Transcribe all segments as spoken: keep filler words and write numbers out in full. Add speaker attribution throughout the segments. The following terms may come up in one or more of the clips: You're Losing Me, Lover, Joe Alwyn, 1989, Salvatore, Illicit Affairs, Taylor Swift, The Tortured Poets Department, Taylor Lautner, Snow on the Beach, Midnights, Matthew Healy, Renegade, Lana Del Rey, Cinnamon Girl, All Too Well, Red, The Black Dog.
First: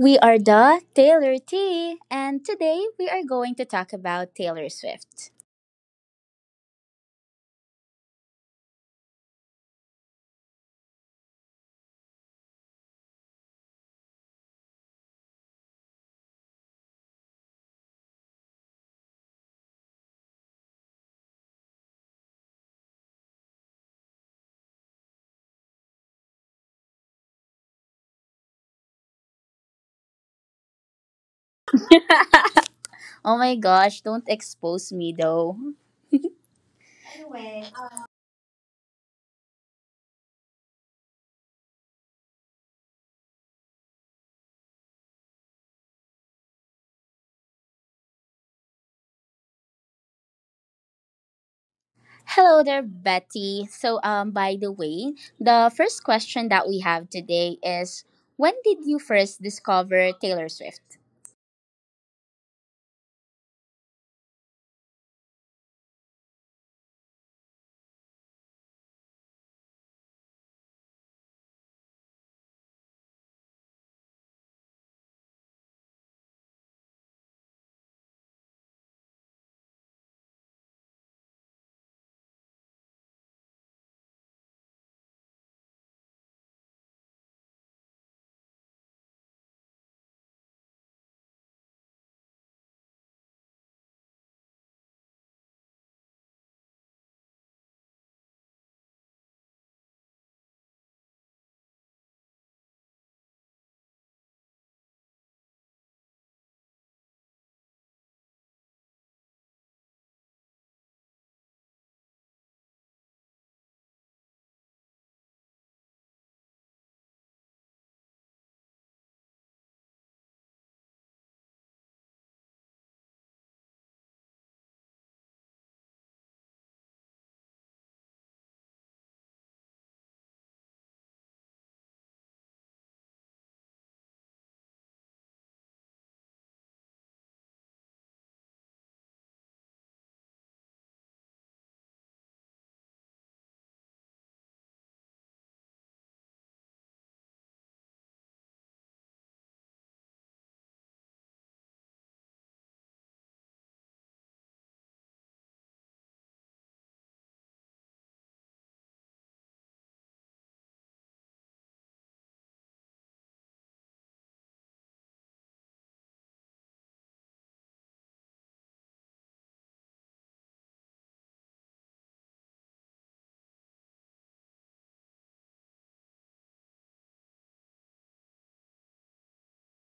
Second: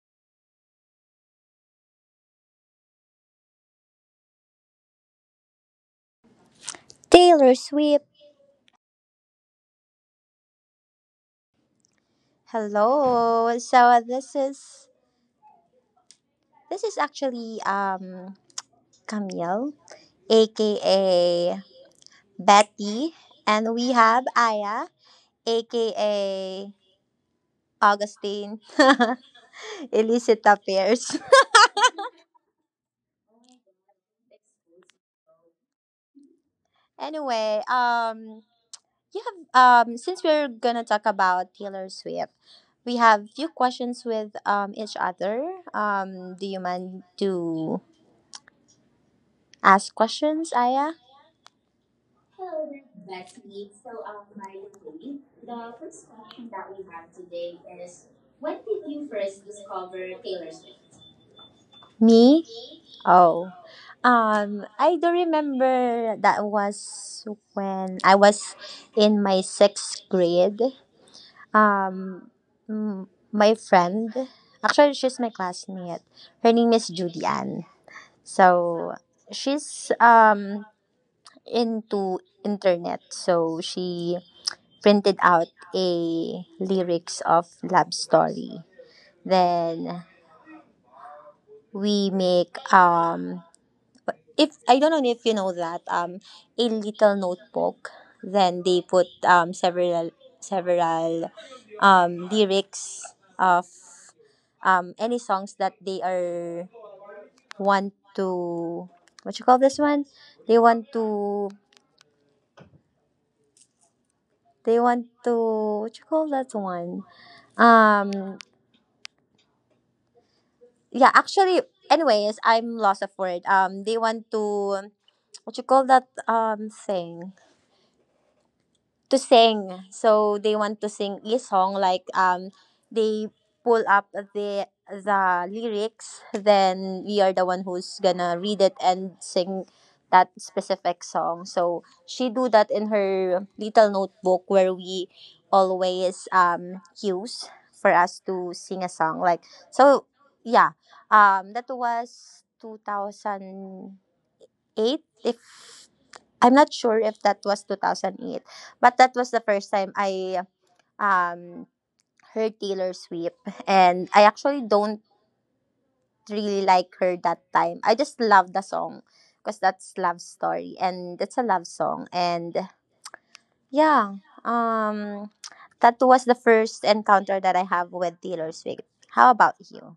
Speaker 1: We are the Taylor T, and today we are going to talk about Taylor Swift.
Speaker 2: Taylor Swift. Hello. So this is this is actually um Camille, aka Betty, and we have Aya, aka Augustine. Illicit affairs.
Speaker 1: Oh my gosh, don't expose me though.
Speaker 2: anyway, um, you have um, since we're gonna talk about Taylor Swift, we have few questions with um each other. Um, do you mind to ask questions, Aya?
Speaker 1: Hello there, Betty. So, um, by the way, the first question that we have today is when did you first discover Taylor Swift?
Speaker 2: Me? Oh, um, I do remember that was when I was in my sixth grade. Um, m- my friend, actually, she's my classmate. Her name is Judy Ann. So she's um into internet. So she printed out a lyrics of love story. Then we make um if I don't know if you know that um a little notebook then they put um several several um lyrics of um any songs that they are want to what you call this one they want to they want to what you call that one um yeah actually anyways I'm lost of word um they want to what you call that um thing to sing. So they want to sing a song like um they pull up the the lyrics, then we are the one who's gonna read it and sing that specific song. So she do that in her little notebook where we always um use for us to sing a song. Like so yeah. Um that was two thousand eight if I'm not sure if that was two thousand eight, but that was the first time I um heard Taylor Swift and I actually don't really like her that time. I just love the song because that's love story and it's a love song and yeah, um that was the first encounter that I have with Taylor Swift. How about you?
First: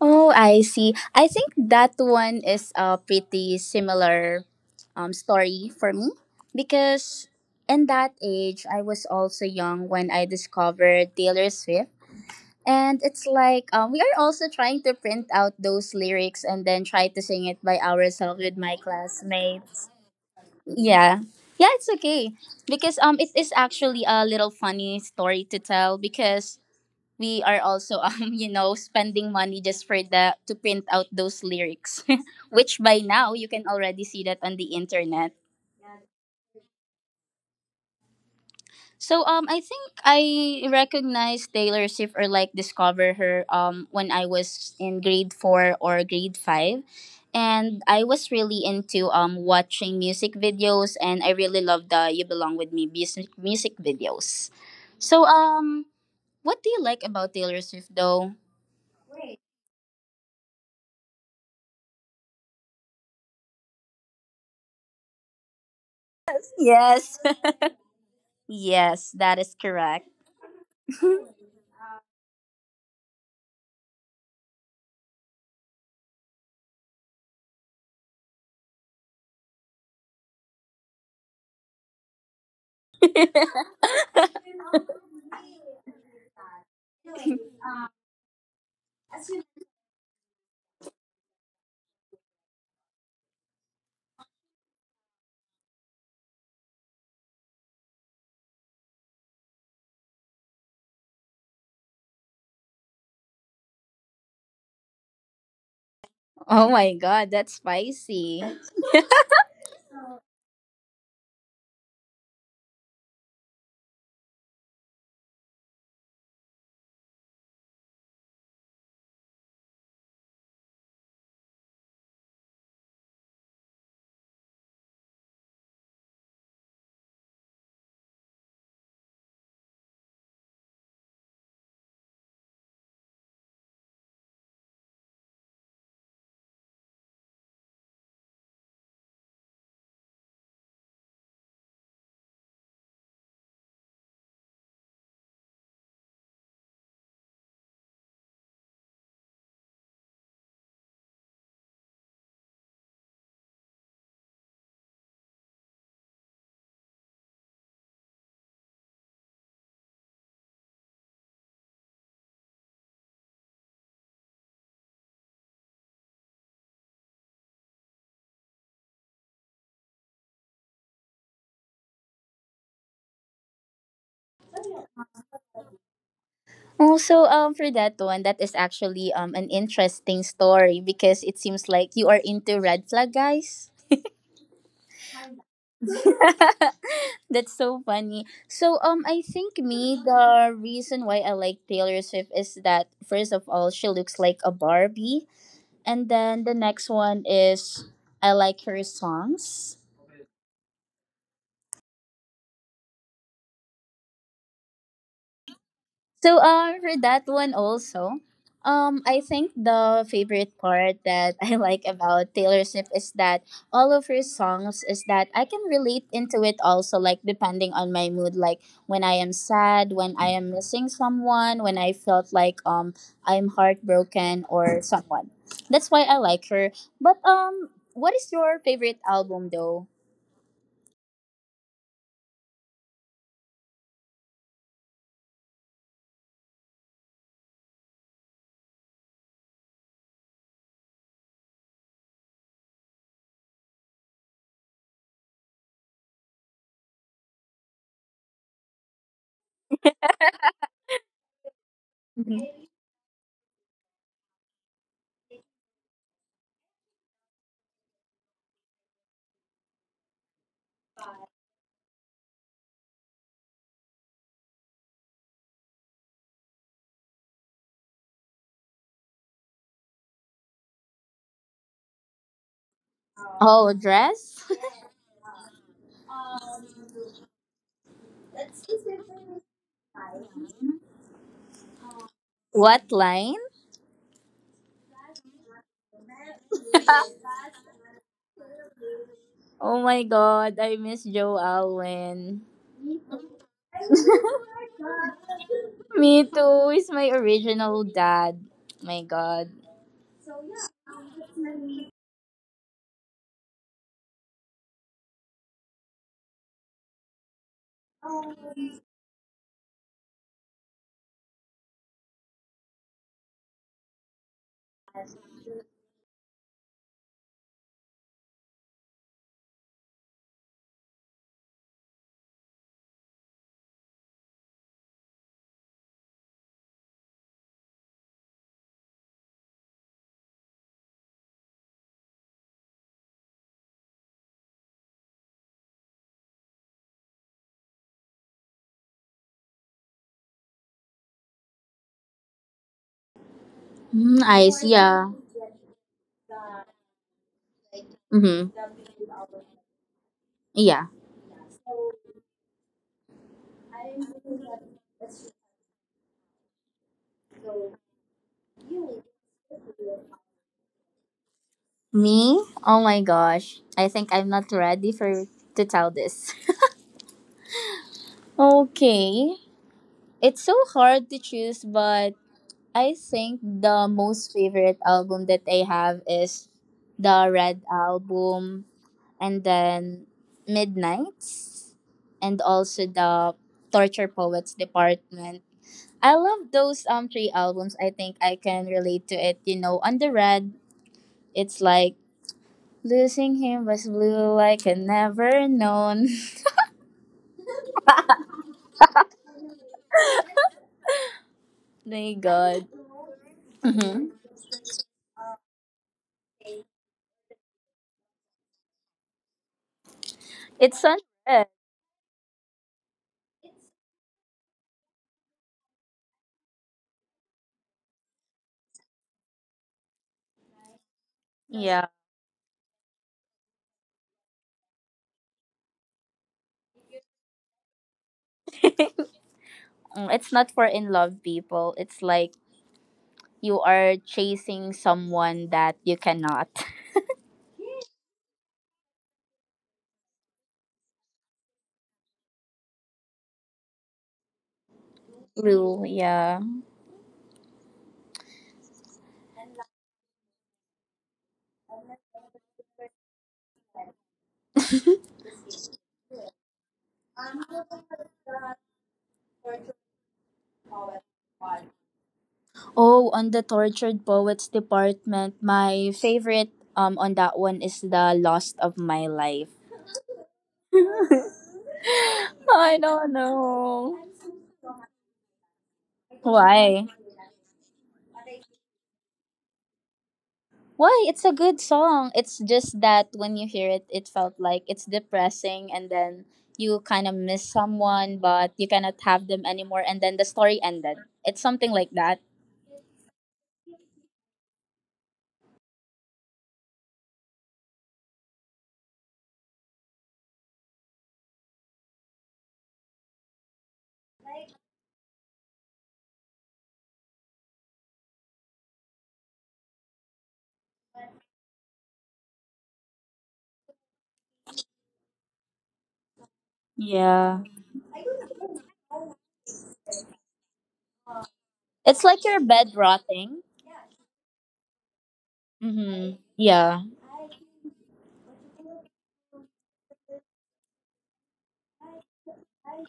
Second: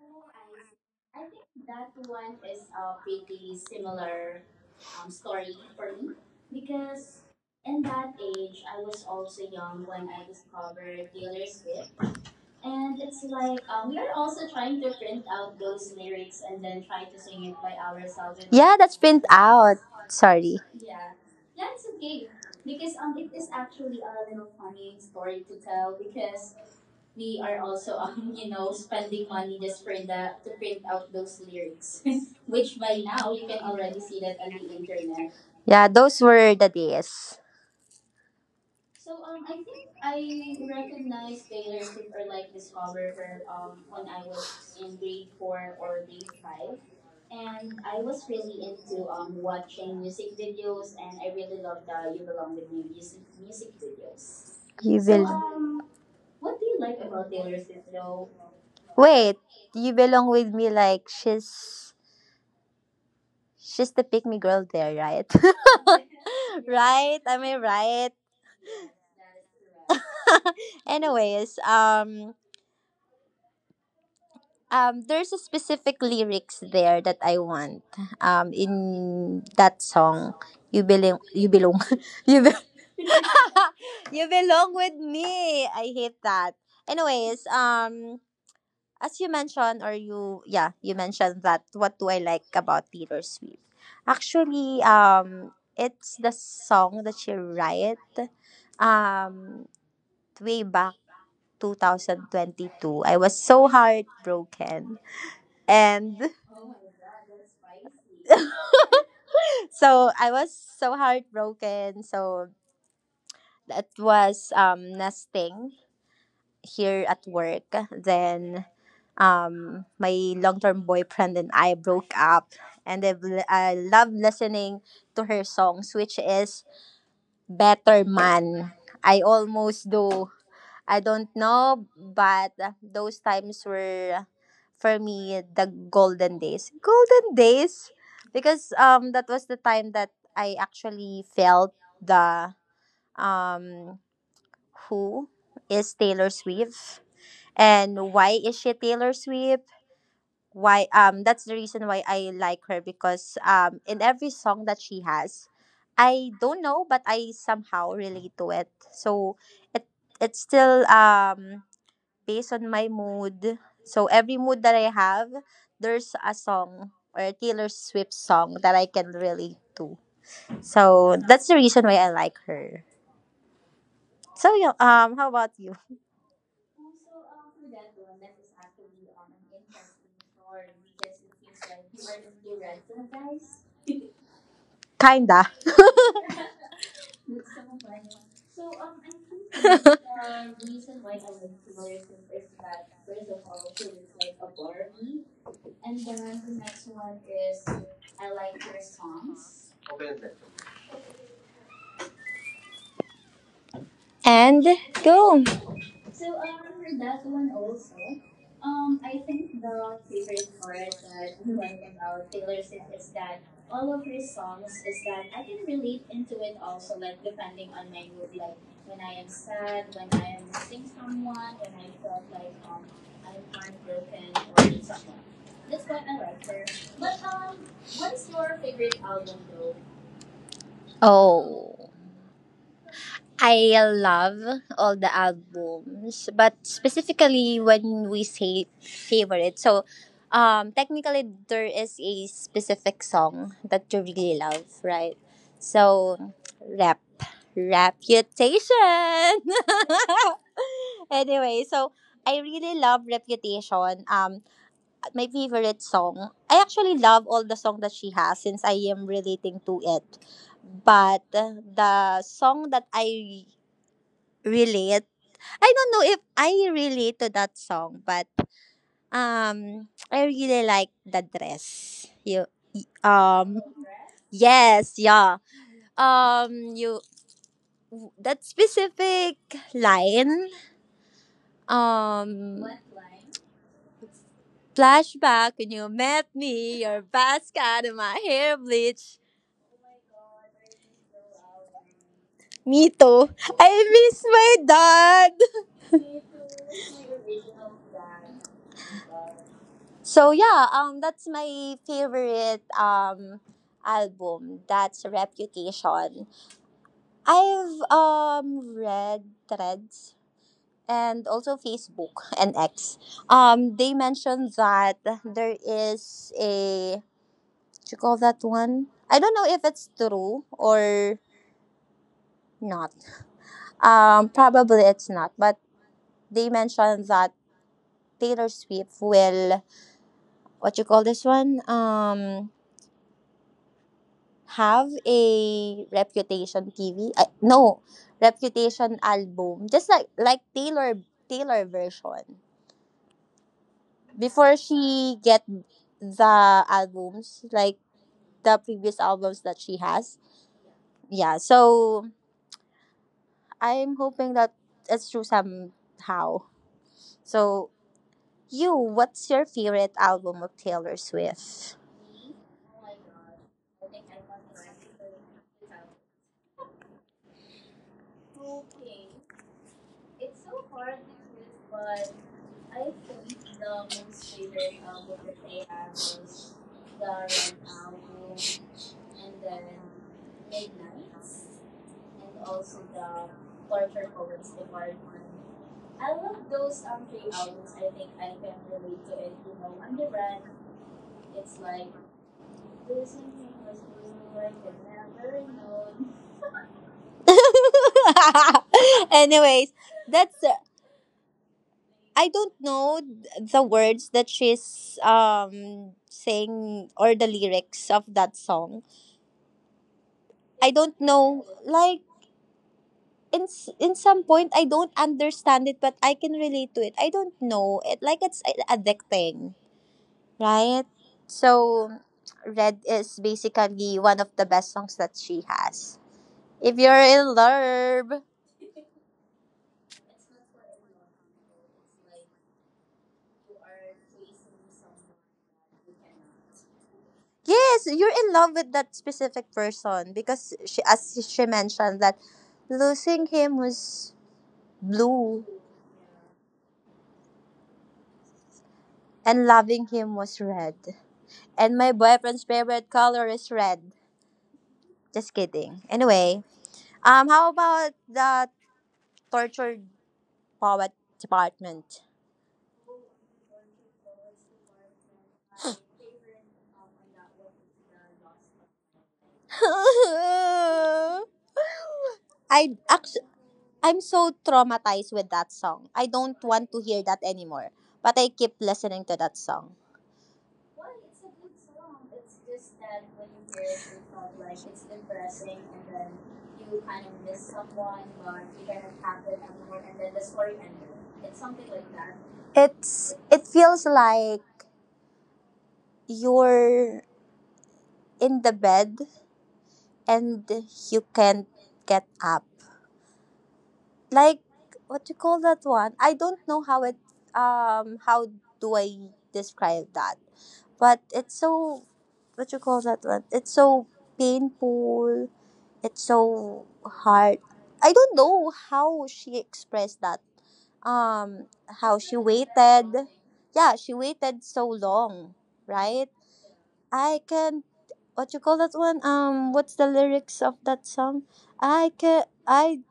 Speaker 1: Oh, I see. I think that one is a pretty similar um, story for me because in that age, I was also young when I discovered Taylor Swift. And it's like um, we are also trying to print out those lyrics and then try to sing it by ourselves with
Speaker 2: Yeah,
Speaker 1: my.
Speaker 2: that's print out. Sorry.
Speaker 1: Yeah. Yeah, it's okay. Because um, it is actually a little funny story to tell because we are also um you know spending money just for the to print out those lyrics which by now you can already see that on the internet.
Speaker 2: Yeah, those were the days.
Speaker 1: So um I think I recognized Taylor Swift or like discover her um when I was in grade four or grade five, and I was really into um watching music videos and I really loved the You Belong With Me music music videos.
Speaker 2: You
Speaker 1: So
Speaker 2: will
Speaker 1: um what do you like about Taylor Swift though?
Speaker 2: wait. You belong with me. Like she's she's the pick me girl there, right?
Speaker 1: Yes.
Speaker 2: Right? Am I right?
Speaker 1: Yes, that is correct.
Speaker 2: Anyways, um, um, there's a specific lyrics there that I want. Um, in that song, you belong. You belong. You be- you belong with me. I hate that. Anyways, um. as you mentioned or you yeah you mentioned that what do I like about Taylor Swift? Actually um it's the song that she write um way back twenty twenty-two. I was so heartbroken and
Speaker 1: Oh my god, that's spicy.
Speaker 2: so i was so heartbroken. So that was um nesting here at work. Then um, my long-term boyfriend and I broke up, and I've, li- love listening to her songs, which is "Better Man." I almost do. I don't know, but those times were for me the golden days. Golden days, because um, that was the time that I actually felt the um, who is Taylor Swift and why is she Taylor Swift? Why um that's the reason why I like her, because um in every song that she has, I don't know but I somehow relate to it. So it it's still um based on my mood. So every mood that I have, there's a song or a Taylor Swift song that I can relate to. So that's the reason why I like her. So yeah, um how about you?
Speaker 1: Also, um, for that one, that is actually um an interesting story because it seems like you are into red flag guys.
Speaker 2: Kinda.
Speaker 1: That's so
Speaker 2: So, um,
Speaker 1: funny. So
Speaker 2: I
Speaker 1: um I think
Speaker 2: I think
Speaker 1: me the
Speaker 2: the reason
Speaker 1: reason
Speaker 2: why
Speaker 1: why I like Taylor
Speaker 2: like
Speaker 1: Swift
Speaker 2: is
Speaker 1: is
Speaker 2: that
Speaker 1: that
Speaker 2: first
Speaker 1: first
Speaker 2: of
Speaker 1: of all
Speaker 2: all, she
Speaker 1: she
Speaker 2: was
Speaker 1: looks
Speaker 2: like
Speaker 1: like
Speaker 2: a
Speaker 1: a
Speaker 2: Barbie.
Speaker 1: Barbie, and then the next one is I like her songs.
Speaker 2: And go.
Speaker 1: So uh, for that one also, um, I think the favorite part that I like about Taylor Swift is that all of her songs is that I can relate into it also, like depending on my mood, like when I am sad, when I am missing someone, when I felt like um I'm heartbroken or someone. That's why I like her. But um, what is your favorite album though?
Speaker 2: Oh, I love all the albums, but specifically when we say favorite, so um, technically there is a specific song that you really love, right? So, rep. Reputation. Anyway, so I
Speaker 1: Mhm.
Speaker 2: really love Reputation. Um, my favorite song. I actually love all the song that she has since I am relating to it. But uh, the song that I relate, I don't know if I relate to that song, but um, I really like the dress. You, um,
Speaker 1: Oh, dress.
Speaker 2: yes, yeah. Um, you that specific line. Um,
Speaker 1: What line?
Speaker 2: Flashback when you met me, your basket and my hair bleach.
Speaker 1: Oh my god, I miss Joe Alwyn.
Speaker 2: Me too. I miss my dad.
Speaker 1: Me too, he's my original dad. My god.
Speaker 2: So yeah, um, that's my favorite um album. That's Reputation. I've um read threads and also Facebook and X. Um, they mentioned that there is a what you call that one. I don't know if it's true or not. Um, probably it's not, but they mentioned that Taylor Swift will what you call this one? Um, have a reputation T V. Uh, no, reputation album, just like like Taylor Taylor version.
Speaker 1: Mm,
Speaker 2: Before
Speaker 1: eyes, yeah.
Speaker 2: she get the albums, like the
Speaker 1: Mm-hmm.
Speaker 2: previous albums that she has.
Speaker 1: Yeah.
Speaker 2: Yeah, so I'm hoping that it's true somehow. So you, what's your favorite album of Taylor Swift?
Speaker 1: Me? Oh my gosh. I think I'm not ready for to tell this. Okay. It's so hard to choose, but I think the most favorite album that I have is the Red Album, and then Midnights, and also the Torture Poets Department. I love those um three albums. I think I can relate to it. You know, on the red, it's like losing him was blue like I never known.
Speaker 2: Anyways, that's uh,
Speaker 1: My
Speaker 2: I don't
Speaker 1: God,
Speaker 2: know th- the words
Speaker 1: hmm,
Speaker 2: that she's um saying or the lyrics of that song. I don't
Speaker 1: it's on
Speaker 2: know
Speaker 1: red.
Speaker 2: like in s- in some point I don't understand it but I can relate to it. I don't know it like it's a- addicting, right? So
Speaker 1: Yeah,
Speaker 2: Red is basically one of the best songs that she has. If you're in love.
Speaker 1: mm, it's not for in love people. It's like you are chasing someone that you cannot.
Speaker 2: Yes, you're in love with that specific person because she, as she mentioned, that losing him was blue
Speaker 1: Blue, yeah.
Speaker 2: and loving him was red. And my boyfriend's favorite color is red. Just kidding. Anyway, um, how about the tortured poet department?
Speaker 1: Oh, on the tortured poets department, my favorite um on that one is the lost of my life.
Speaker 2: I
Speaker 1: I don't
Speaker 2: actually, I'm
Speaker 1: know
Speaker 2: so traumatized with that song. I don't want to
Speaker 1: why.
Speaker 2: hear that anymore. But I keep listening to that song.
Speaker 1: Why? It's a good song. It's just that when you hear it, it felt like it's depressing, and then you kind of miss someone, but you cannot have them anymore, and then the story ended. It's something like that.
Speaker 2: It's it feels like you're in the bed and you can't get up. Like what you call that one? I don't know how it um how do I describe that? But it's so what you call that one? It's so painful. It's so hard.
Speaker 1: Yeah.
Speaker 2: I don't know how she expressed that. Um how
Speaker 1: It's
Speaker 2: she
Speaker 1: like your bed
Speaker 2: waited.
Speaker 1: rotting.
Speaker 2: Yeah, she waited so long, right?
Speaker 1: Mm-hmm. Yeah.
Speaker 2: I can what you call that one? Um, what's the lyrics of that song? I can I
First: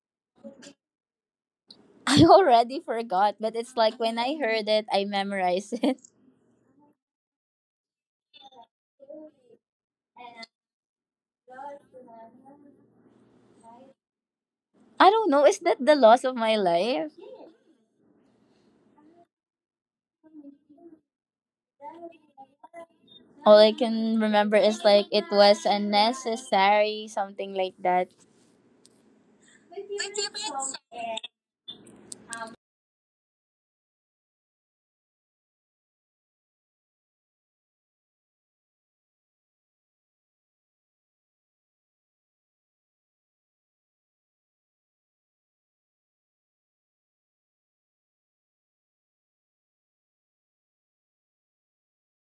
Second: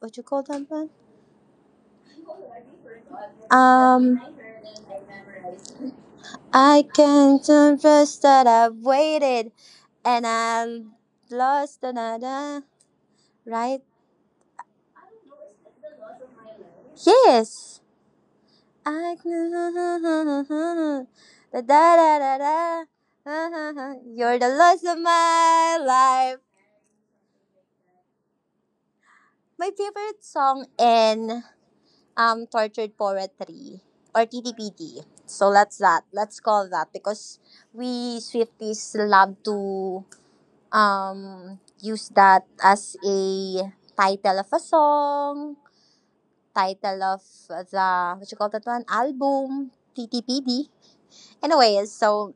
Speaker 2: what you call that one?
Speaker 1: I already forgot, but it's. When
Speaker 2: Um,
Speaker 1: I heard it, I memorized it.
Speaker 2: I can confess that I've waited and I lost another. Right?
Speaker 1: I don't know, is that the loss of my life?
Speaker 2: Yes. I can. Da da da da da.
Speaker 1: All I can
Speaker 2: You're the
Speaker 1: remember is
Speaker 2: loss of
Speaker 1: like it was
Speaker 2: my life.
Speaker 1: unnecessary, something like that.
Speaker 2: My favorite song in um tortured poetry or T T P T. So let's that let's call that because we Swifties love to um use that as a title of a song, title of the what you call that one album T T P D. Anyway, so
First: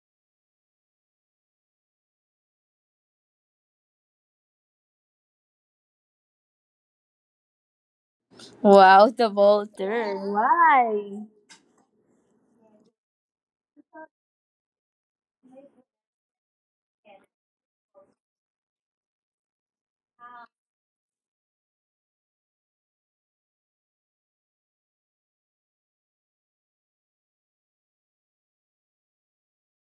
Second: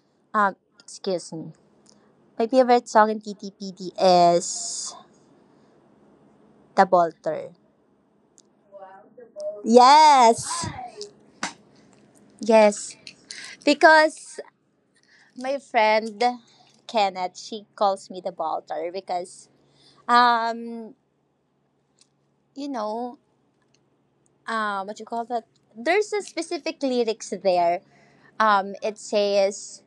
Speaker 2: um excuse me. My favorite song in T T P D is The Bolter.
Speaker 1: Wow, the bolter.
Speaker 2: Yes.
Speaker 1: Why?
Speaker 2: Yes. Because my friend Kenneth, she calls me the Baltar because um you know um what you call that, there's a specific lyrics there, um it says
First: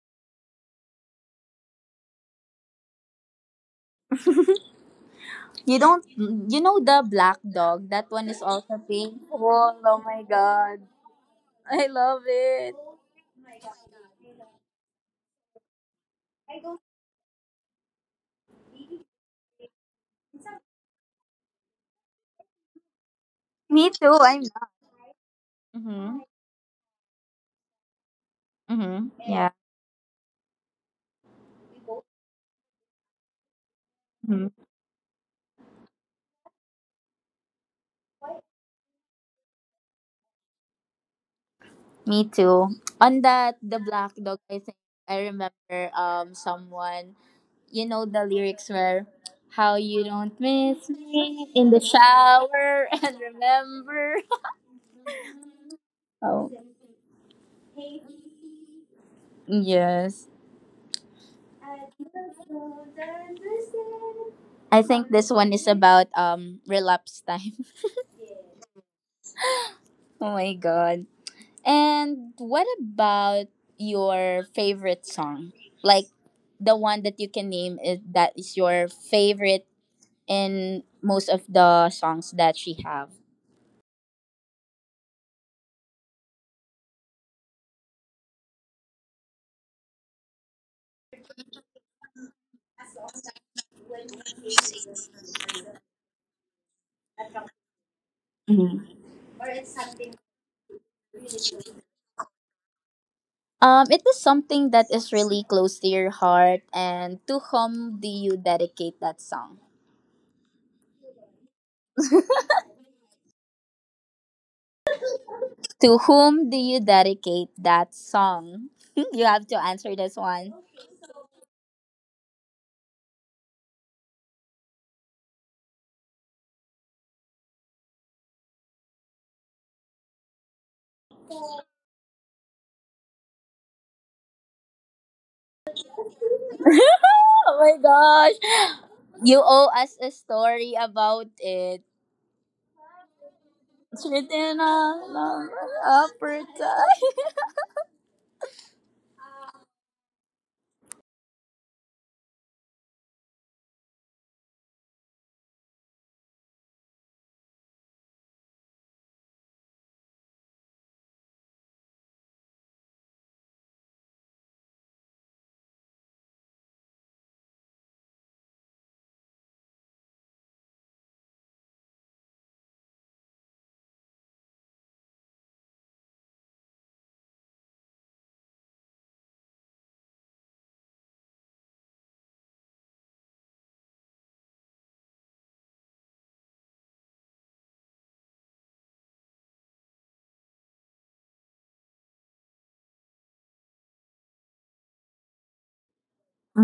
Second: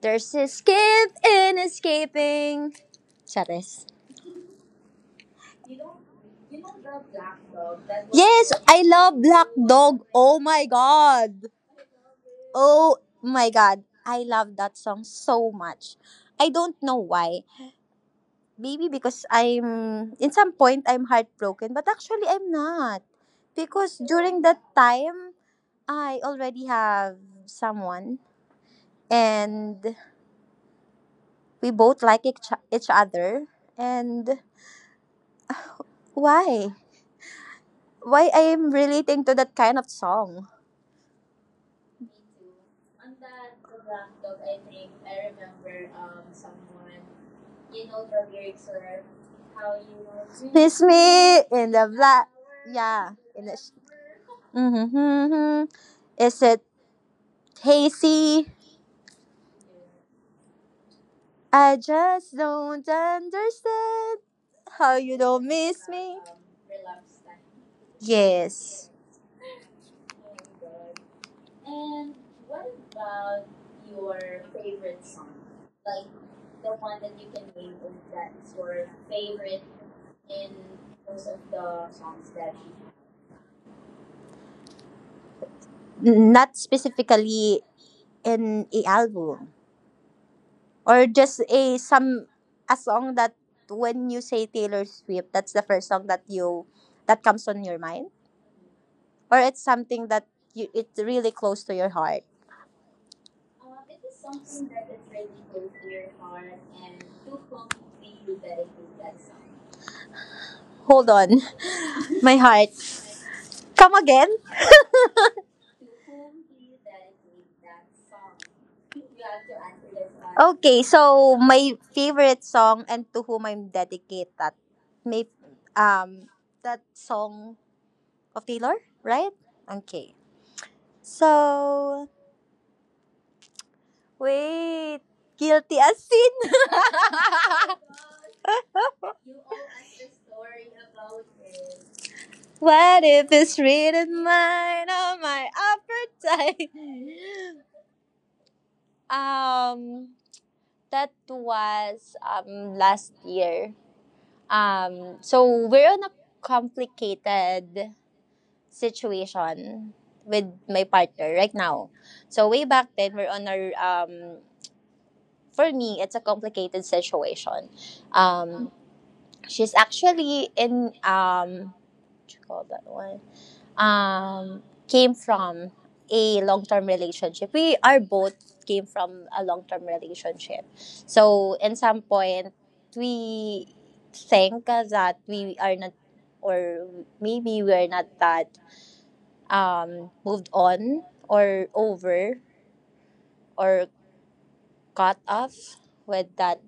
Speaker 2: there's escape in escaping Charis.
Speaker 1: You don't you know the black dog? That one is
Speaker 2: Yes,
Speaker 1: also
Speaker 2: I love Black
Speaker 1: painful. Oh
Speaker 2: Dog.
Speaker 1: my
Speaker 2: Oh my
Speaker 1: god.
Speaker 2: god.
Speaker 1: I love it.
Speaker 2: Oh my god. I love that song so much. I don't know why. Maybe because I'm, in some point, I'm heartbroken, but actually, I'm not.
Speaker 1: Me
Speaker 2: Because
Speaker 1: too.
Speaker 2: during
Speaker 1: I'm
Speaker 2: that time,
Speaker 1: mm-hmm.
Speaker 2: I already have someone
Speaker 1: Mm-hmm. Yeah.
Speaker 2: and we both like each, each other. And
Speaker 1: Mhm.
Speaker 2: why? Why I'm relating to that kind of song?
Speaker 1: Me too. On that, the black dog, I think I remember um someone, you know the lyrics were how you don't
Speaker 2: Miss
Speaker 1: miss
Speaker 2: me in
Speaker 1: in the
Speaker 2: the black.
Speaker 1: shower
Speaker 2: Yeah.
Speaker 1: and
Speaker 2: In the sh-
Speaker 1: remember.
Speaker 2: Mm-hmm. Mm-hmm. Is
Speaker 1: Oh,
Speaker 2: it hazy?
Speaker 1: yes.
Speaker 2: I just don't understand how you don't miss me.
Speaker 1: I think this one
Speaker 2: Yes.
Speaker 1: is about um relapse time. Oh my god. And what about your favorite song, like the one that you can name is that is your favorite in most of the songs that she have.
Speaker 2: Not specifically in a album or just a some a song that when you say Taylor Swift, that's the first song that you that comes on your mind or it's something that you it's really close to your heart.
Speaker 1: Um, it is something that is really close to your heart. And to whom do you dedicate that song?
Speaker 2: Hold on. My heart. Come again?
Speaker 1: To whom do you dedicate that song? You have to answer this
Speaker 2: Okay,
Speaker 1: one.
Speaker 2: so my favorite song and to whom I'm dedicated. May um that song of Taylor, right? Okay. So wait, guilty as sin.
Speaker 1: Oh my gosh. You owe us a story about it.
Speaker 2: What if it's written
Speaker 1: Written
Speaker 2: mine on
Speaker 1: on
Speaker 2: my
Speaker 1: a upper
Speaker 2: appetite?
Speaker 1: time.
Speaker 2: Um, that was um last year. Um, so we're on a complicated situation with my partner right now. So way back then, we're on our um for me, it's a complicated situation. Um, she's actually in um what you call that one um came from a long term relationship. We are both came from a long term relationship. So in some point, we think that we are not or maybe we're not that um, moved on or over or cut off with that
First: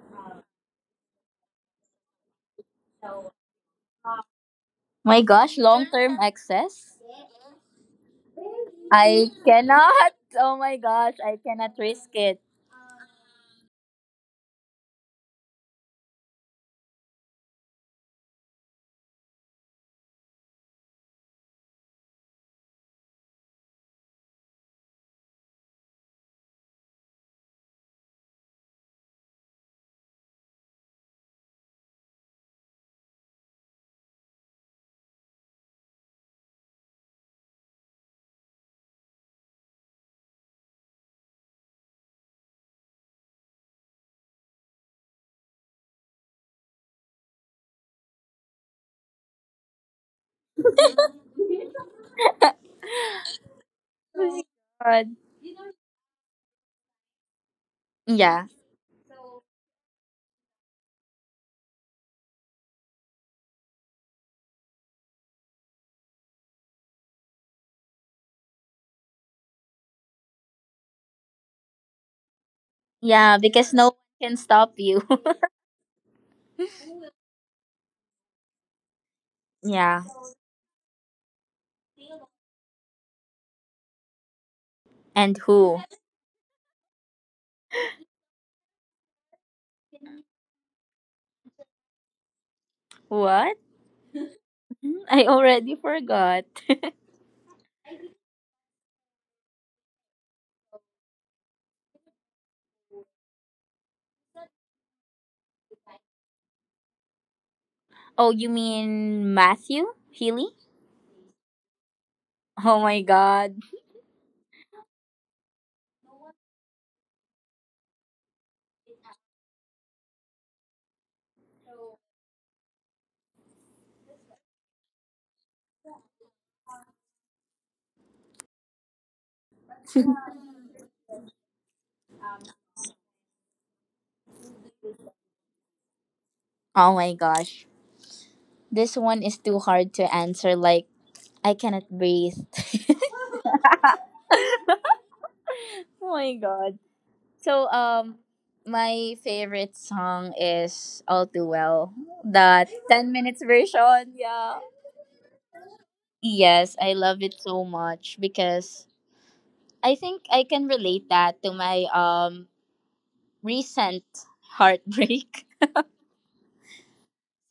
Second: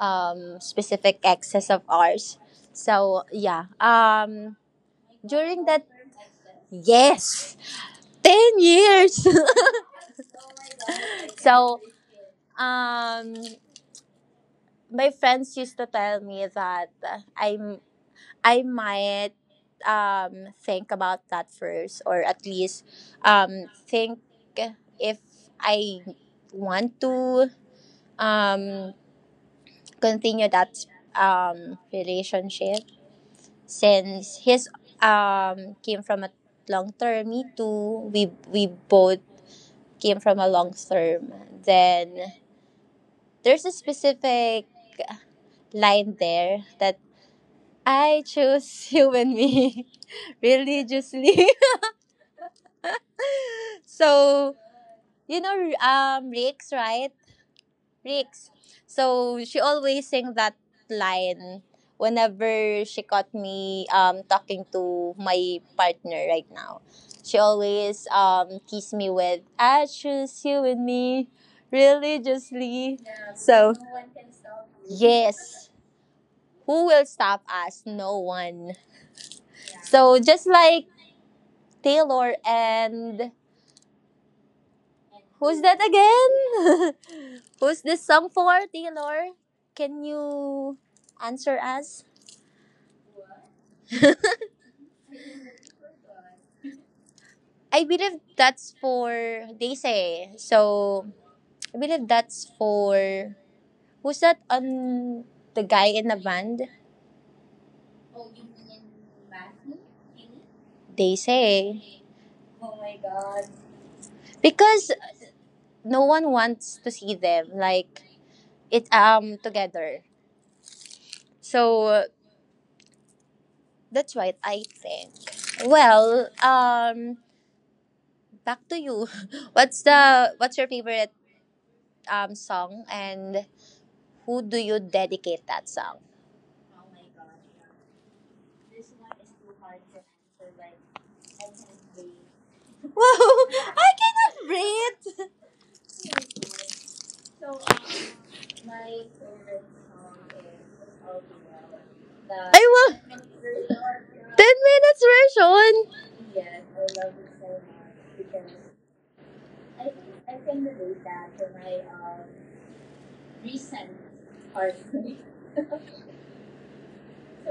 Speaker 2: um, specific excess of ours. So yeah, um,
Speaker 1: My gosh,
Speaker 2: during
Speaker 1: long
Speaker 2: that,
Speaker 1: term excess?
Speaker 2: yes, ten
Speaker 1: I
Speaker 2: years.
Speaker 1: cannot. Oh my gosh, I cannot
Speaker 2: so
Speaker 1: risk it.
Speaker 2: um, my friends used to tell me that I'm I might um, think about that first or at least um, think if I want to um continue that um relationship since his um came from a long term, me too, we we both came from a long term. Then there's a specific line there that I choose you and me religiously.
Speaker 1: Oh my
Speaker 2: So
Speaker 1: God.
Speaker 2: you know um rick's right.
Speaker 1: Yeah.
Speaker 2: Ricks. So she always sing that line whenever she caught me um, talking to my partner right now. She always um, teased me with, I choose you and me religiously.
Speaker 1: Yeah, because
Speaker 2: So,
Speaker 1: no one can stop you.
Speaker 2: yes. Who will stop us? No one.
Speaker 1: Yeah.
Speaker 2: So just like Taylor and
Speaker 1: And
Speaker 2: who's
Speaker 1: who?
Speaker 2: that again? Who's this song for, Taylor? Can you answer us?
Speaker 1: What? Hmm, I already forgot.
Speaker 2: I believe that's for they say. So I believe that's for who's that on the guy in the band?
Speaker 1: Oh, you mean Matthew Healy?
Speaker 2: They say
Speaker 1: Oh my god.
Speaker 2: because no one wants to see them like it um together. So uh, that's right. I think. Well, um, back to you. What's the what's your favorite um, song and who do you dedicate that song?
Speaker 1: Oh my gosh. This one is too hard to answer. Like, I cannot breathe.
Speaker 2: Wow, I cannot breathe.
Speaker 1: Oh my god. So, um, my favorite song is All Too Well. The
Speaker 2: I will.
Speaker 1: ten minutes version.
Speaker 2: ten
Speaker 1: Yeah.
Speaker 2: minutes version.
Speaker 1: Yes, I love it so much because I think I can relate that to my um recent heartbreak.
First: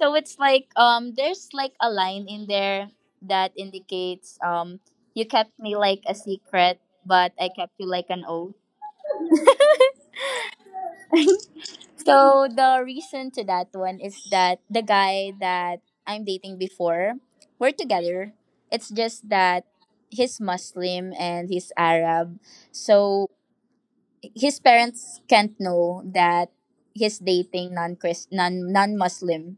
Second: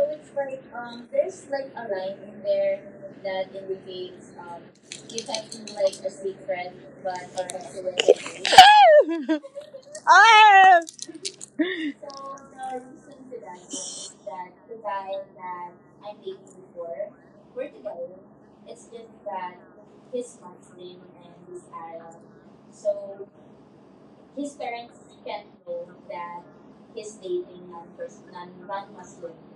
Speaker 1: So it's like um there's like a line in there that indicates um
Speaker 2: You
Speaker 1: you
Speaker 2: can
Speaker 1: kept me
Speaker 2: do like
Speaker 1: like
Speaker 2: a
Speaker 1: a
Speaker 2: secret,
Speaker 1: secret
Speaker 2: but
Speaker 1: but I kept you like
Speaker 2: or
Speaker 1: an oath. So the reason to that one is that the guy that I'm dating before, we're together. It's just that he's Muslim and he's Arab. So his parents can't know that he's dating non Chris non non Muslim.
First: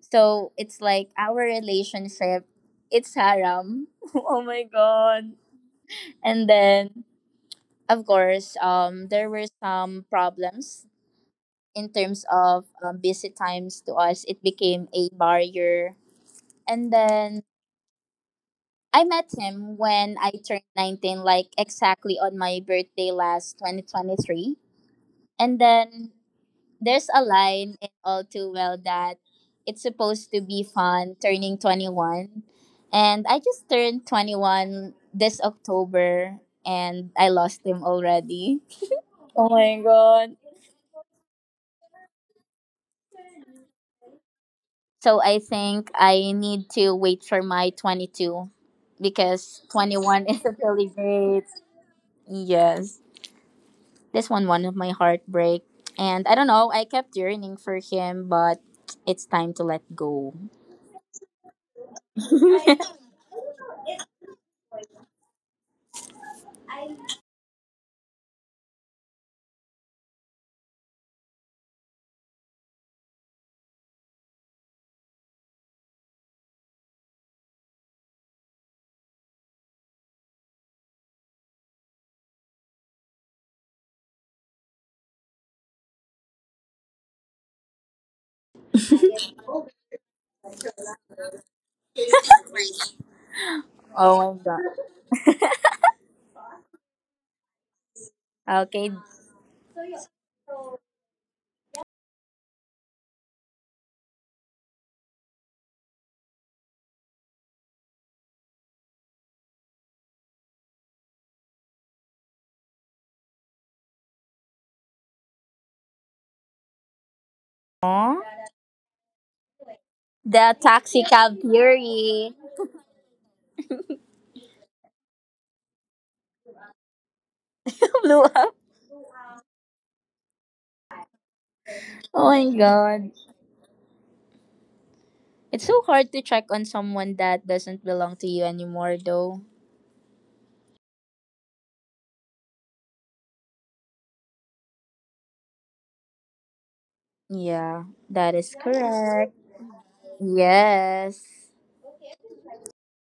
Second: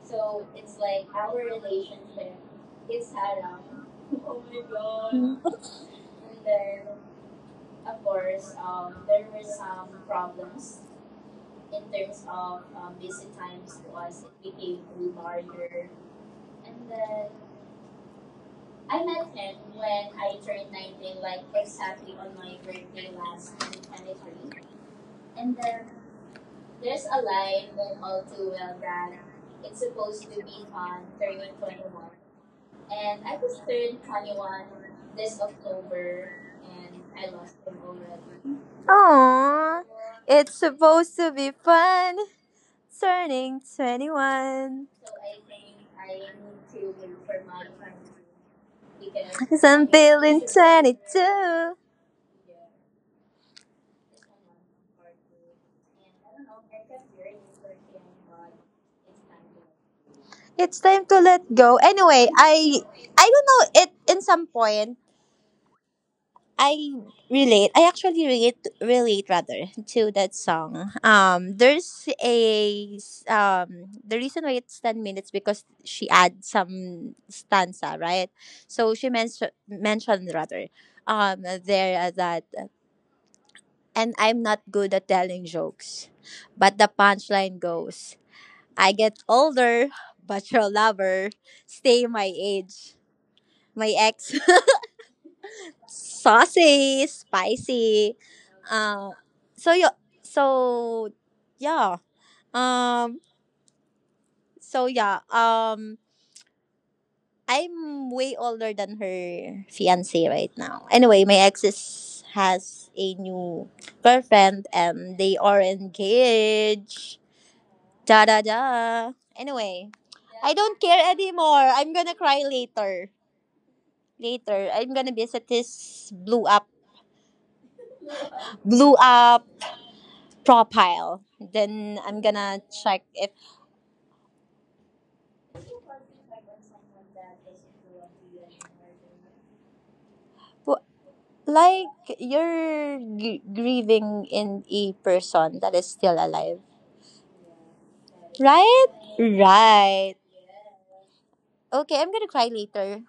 Speaker 1: So it's like our relationship, it's haram. Oh my god.
Speaker 2: Oh.
Speaker 1: And then of course, um there were some problems in terms of um, busy times to us. It became a barrier. And then I met him when I turned nineteen, like exactly on my birthday last twenty twenty-three. And then there's a line in All Too Well that it's supposed to be fun turning twenty-one. And I just turned twenty-one this October and I lost him already. Oh my
Speaker 2: Aww.
Speaker 1: god.
Speaker 2: It's supposed to be fun. Turning twenty-one.
Speaker 1: So I think I need to wait for my twenty-two because
Speaker 2: Cause I'm
Speaker 1: twenty-one
Speaker 2: feeling
Speaker 1: is a really great.
Speaker 2: twenty-two.
Speaker 1: Yes. This one, one of my heartbreak. And I don't know, I kept yearning for him, but it's time to let go.
Speaker 2: It's time to let go. Anyway,
Speaker 1: Oh
Speaker 2: I I don't know, it in some point I relate. I actually relate relate rather to that song. Um there's a s- um the reason why it's ten minutes because she adds some stanza, right? So she mentioned mentioned rather um there that, and I'm not good at telling jokes. But the punchline goes, I get older, but your lover stay my age. My
Speaker 1: my
Speaker 2: ex.
Speaker 1: god.
Speaker 2: Saucy, spicy.
Speaker 1: Okay.
Speaker 2: uh so yeah so yeah um so yeah um I'm way older than her fiance right now. Anyway, my ex is, has a new girlfriend and they are engaged, da da
Speaker 1: Aw.
Speaker 2: da. Anyway, I don't
Speaker 1: The
Speaker 2: care
Speaker 1: taxi
Speaker 2: anymore.
Speaker 1: cab
Speaker 2: I'm gonna cry
Speaker 1: fury
Speaker 2: later. Later, I'm gonna visit this blew up
Speaker 1: blew up.
Speaker 2: blew up profile. Then I'm
Speaker 1: Oh
Speaker 2: gonna
Speaker 1: my
Speaker 2: check
Speaker 1: god.
Speaker 2: if
Speaker 1: It's so hard to check on someone that doesn't belong to you anymore, though.
Speaker 2: w- like you're g- grieving in a person that is still alive,
Speaker 1: Yeah, that is
Speaker 2: right?
Speaker 1: correct.
Speaker 2: Right.
Speaker 1: Yes.
Speaker 2: Okay, I'm gonna cry later.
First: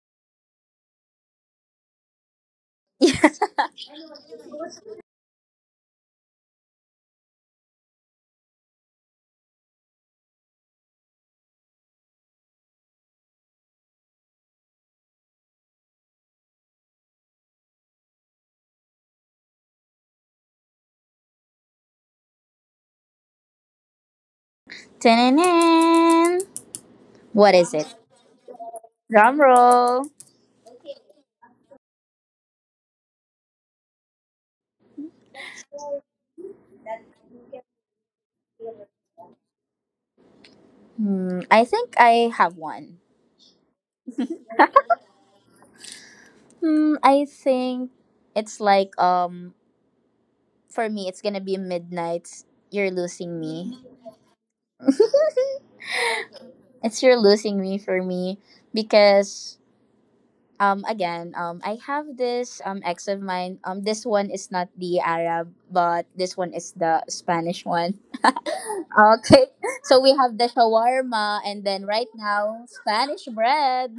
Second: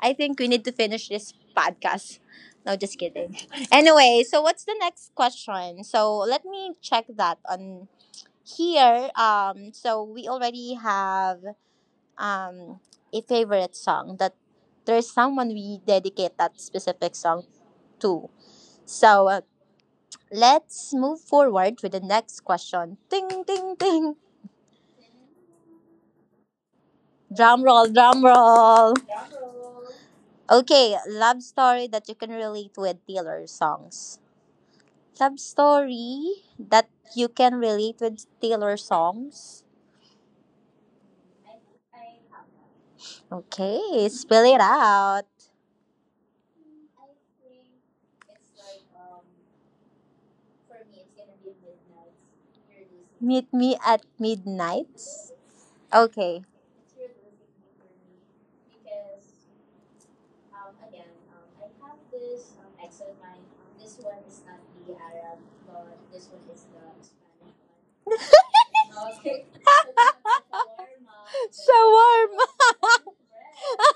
Speaker 2: I think we need to finish this podcast. No, just kidding. Anyway, so what's the next question? So let me check that on here. Um, so we already have um a favorite song that there's someone we dedicate that specific song to. So uh, let's move forward with the next question. Ding ding ding.
Speaker 1: Tananan. What
Speaker 2: Drum
Speaker 1: is it?
Speaker 2: roll, drum roll.
Speaker 1: Drum roll.
Speaker 2: Okay, love story that you can relate with Taylor songs. Love story that you can relate with Taylor songs.
Speaker 1: Hmm, I think I have one.
Speaker 2: Okay, spill it out.
Speaker 1: Hmm, I think it's like um for me it's gonna be midnight. You're losing
Speaker 2: Meet me
Speaker 1: me.
Speaker 2: at midnight. Okay.
Speaker 1: It's you're losing me for me because um again um I have this um ex of mine, um this one is not the Arab but this one is the Spanish one. Okay, so we have the shawarma and then right
Speaker 2: Shawarma.
Speaker 1: now Spanish bread.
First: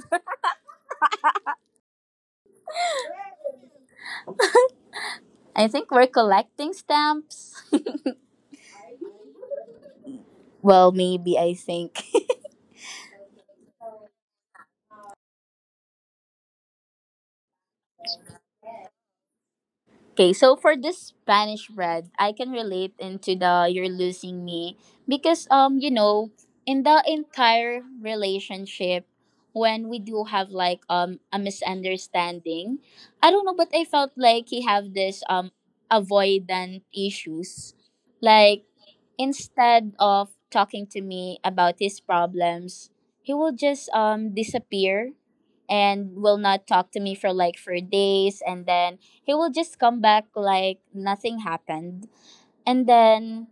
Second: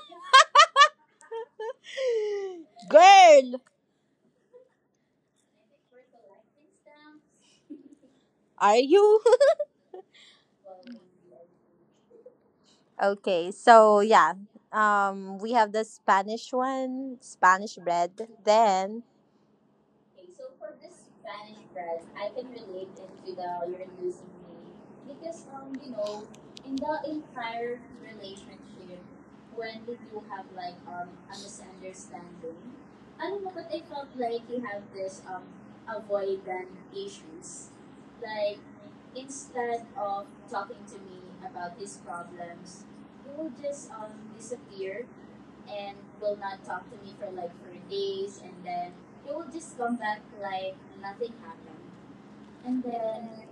Speaker 2: Girl,
Speaker 1: I think we're collecting stamps.
Speaker 2: are you?
Speaker 1: Well, maybe I think.
Speaker 2: Okay, so yeah. Um we have the Spanish one, Spanish bread. Then
Speaker 1: Okay, so for this Spanish bread, I can relate into the you're losing me because um you know in the entire relationship when we do have like um a misunderstanding, I don't know but I felt like he have this um avoidant issues. Like instead of talking to me about his problems, he will just um disappear and will not talk to me for like for days and then he will just come back like nothing happened. And then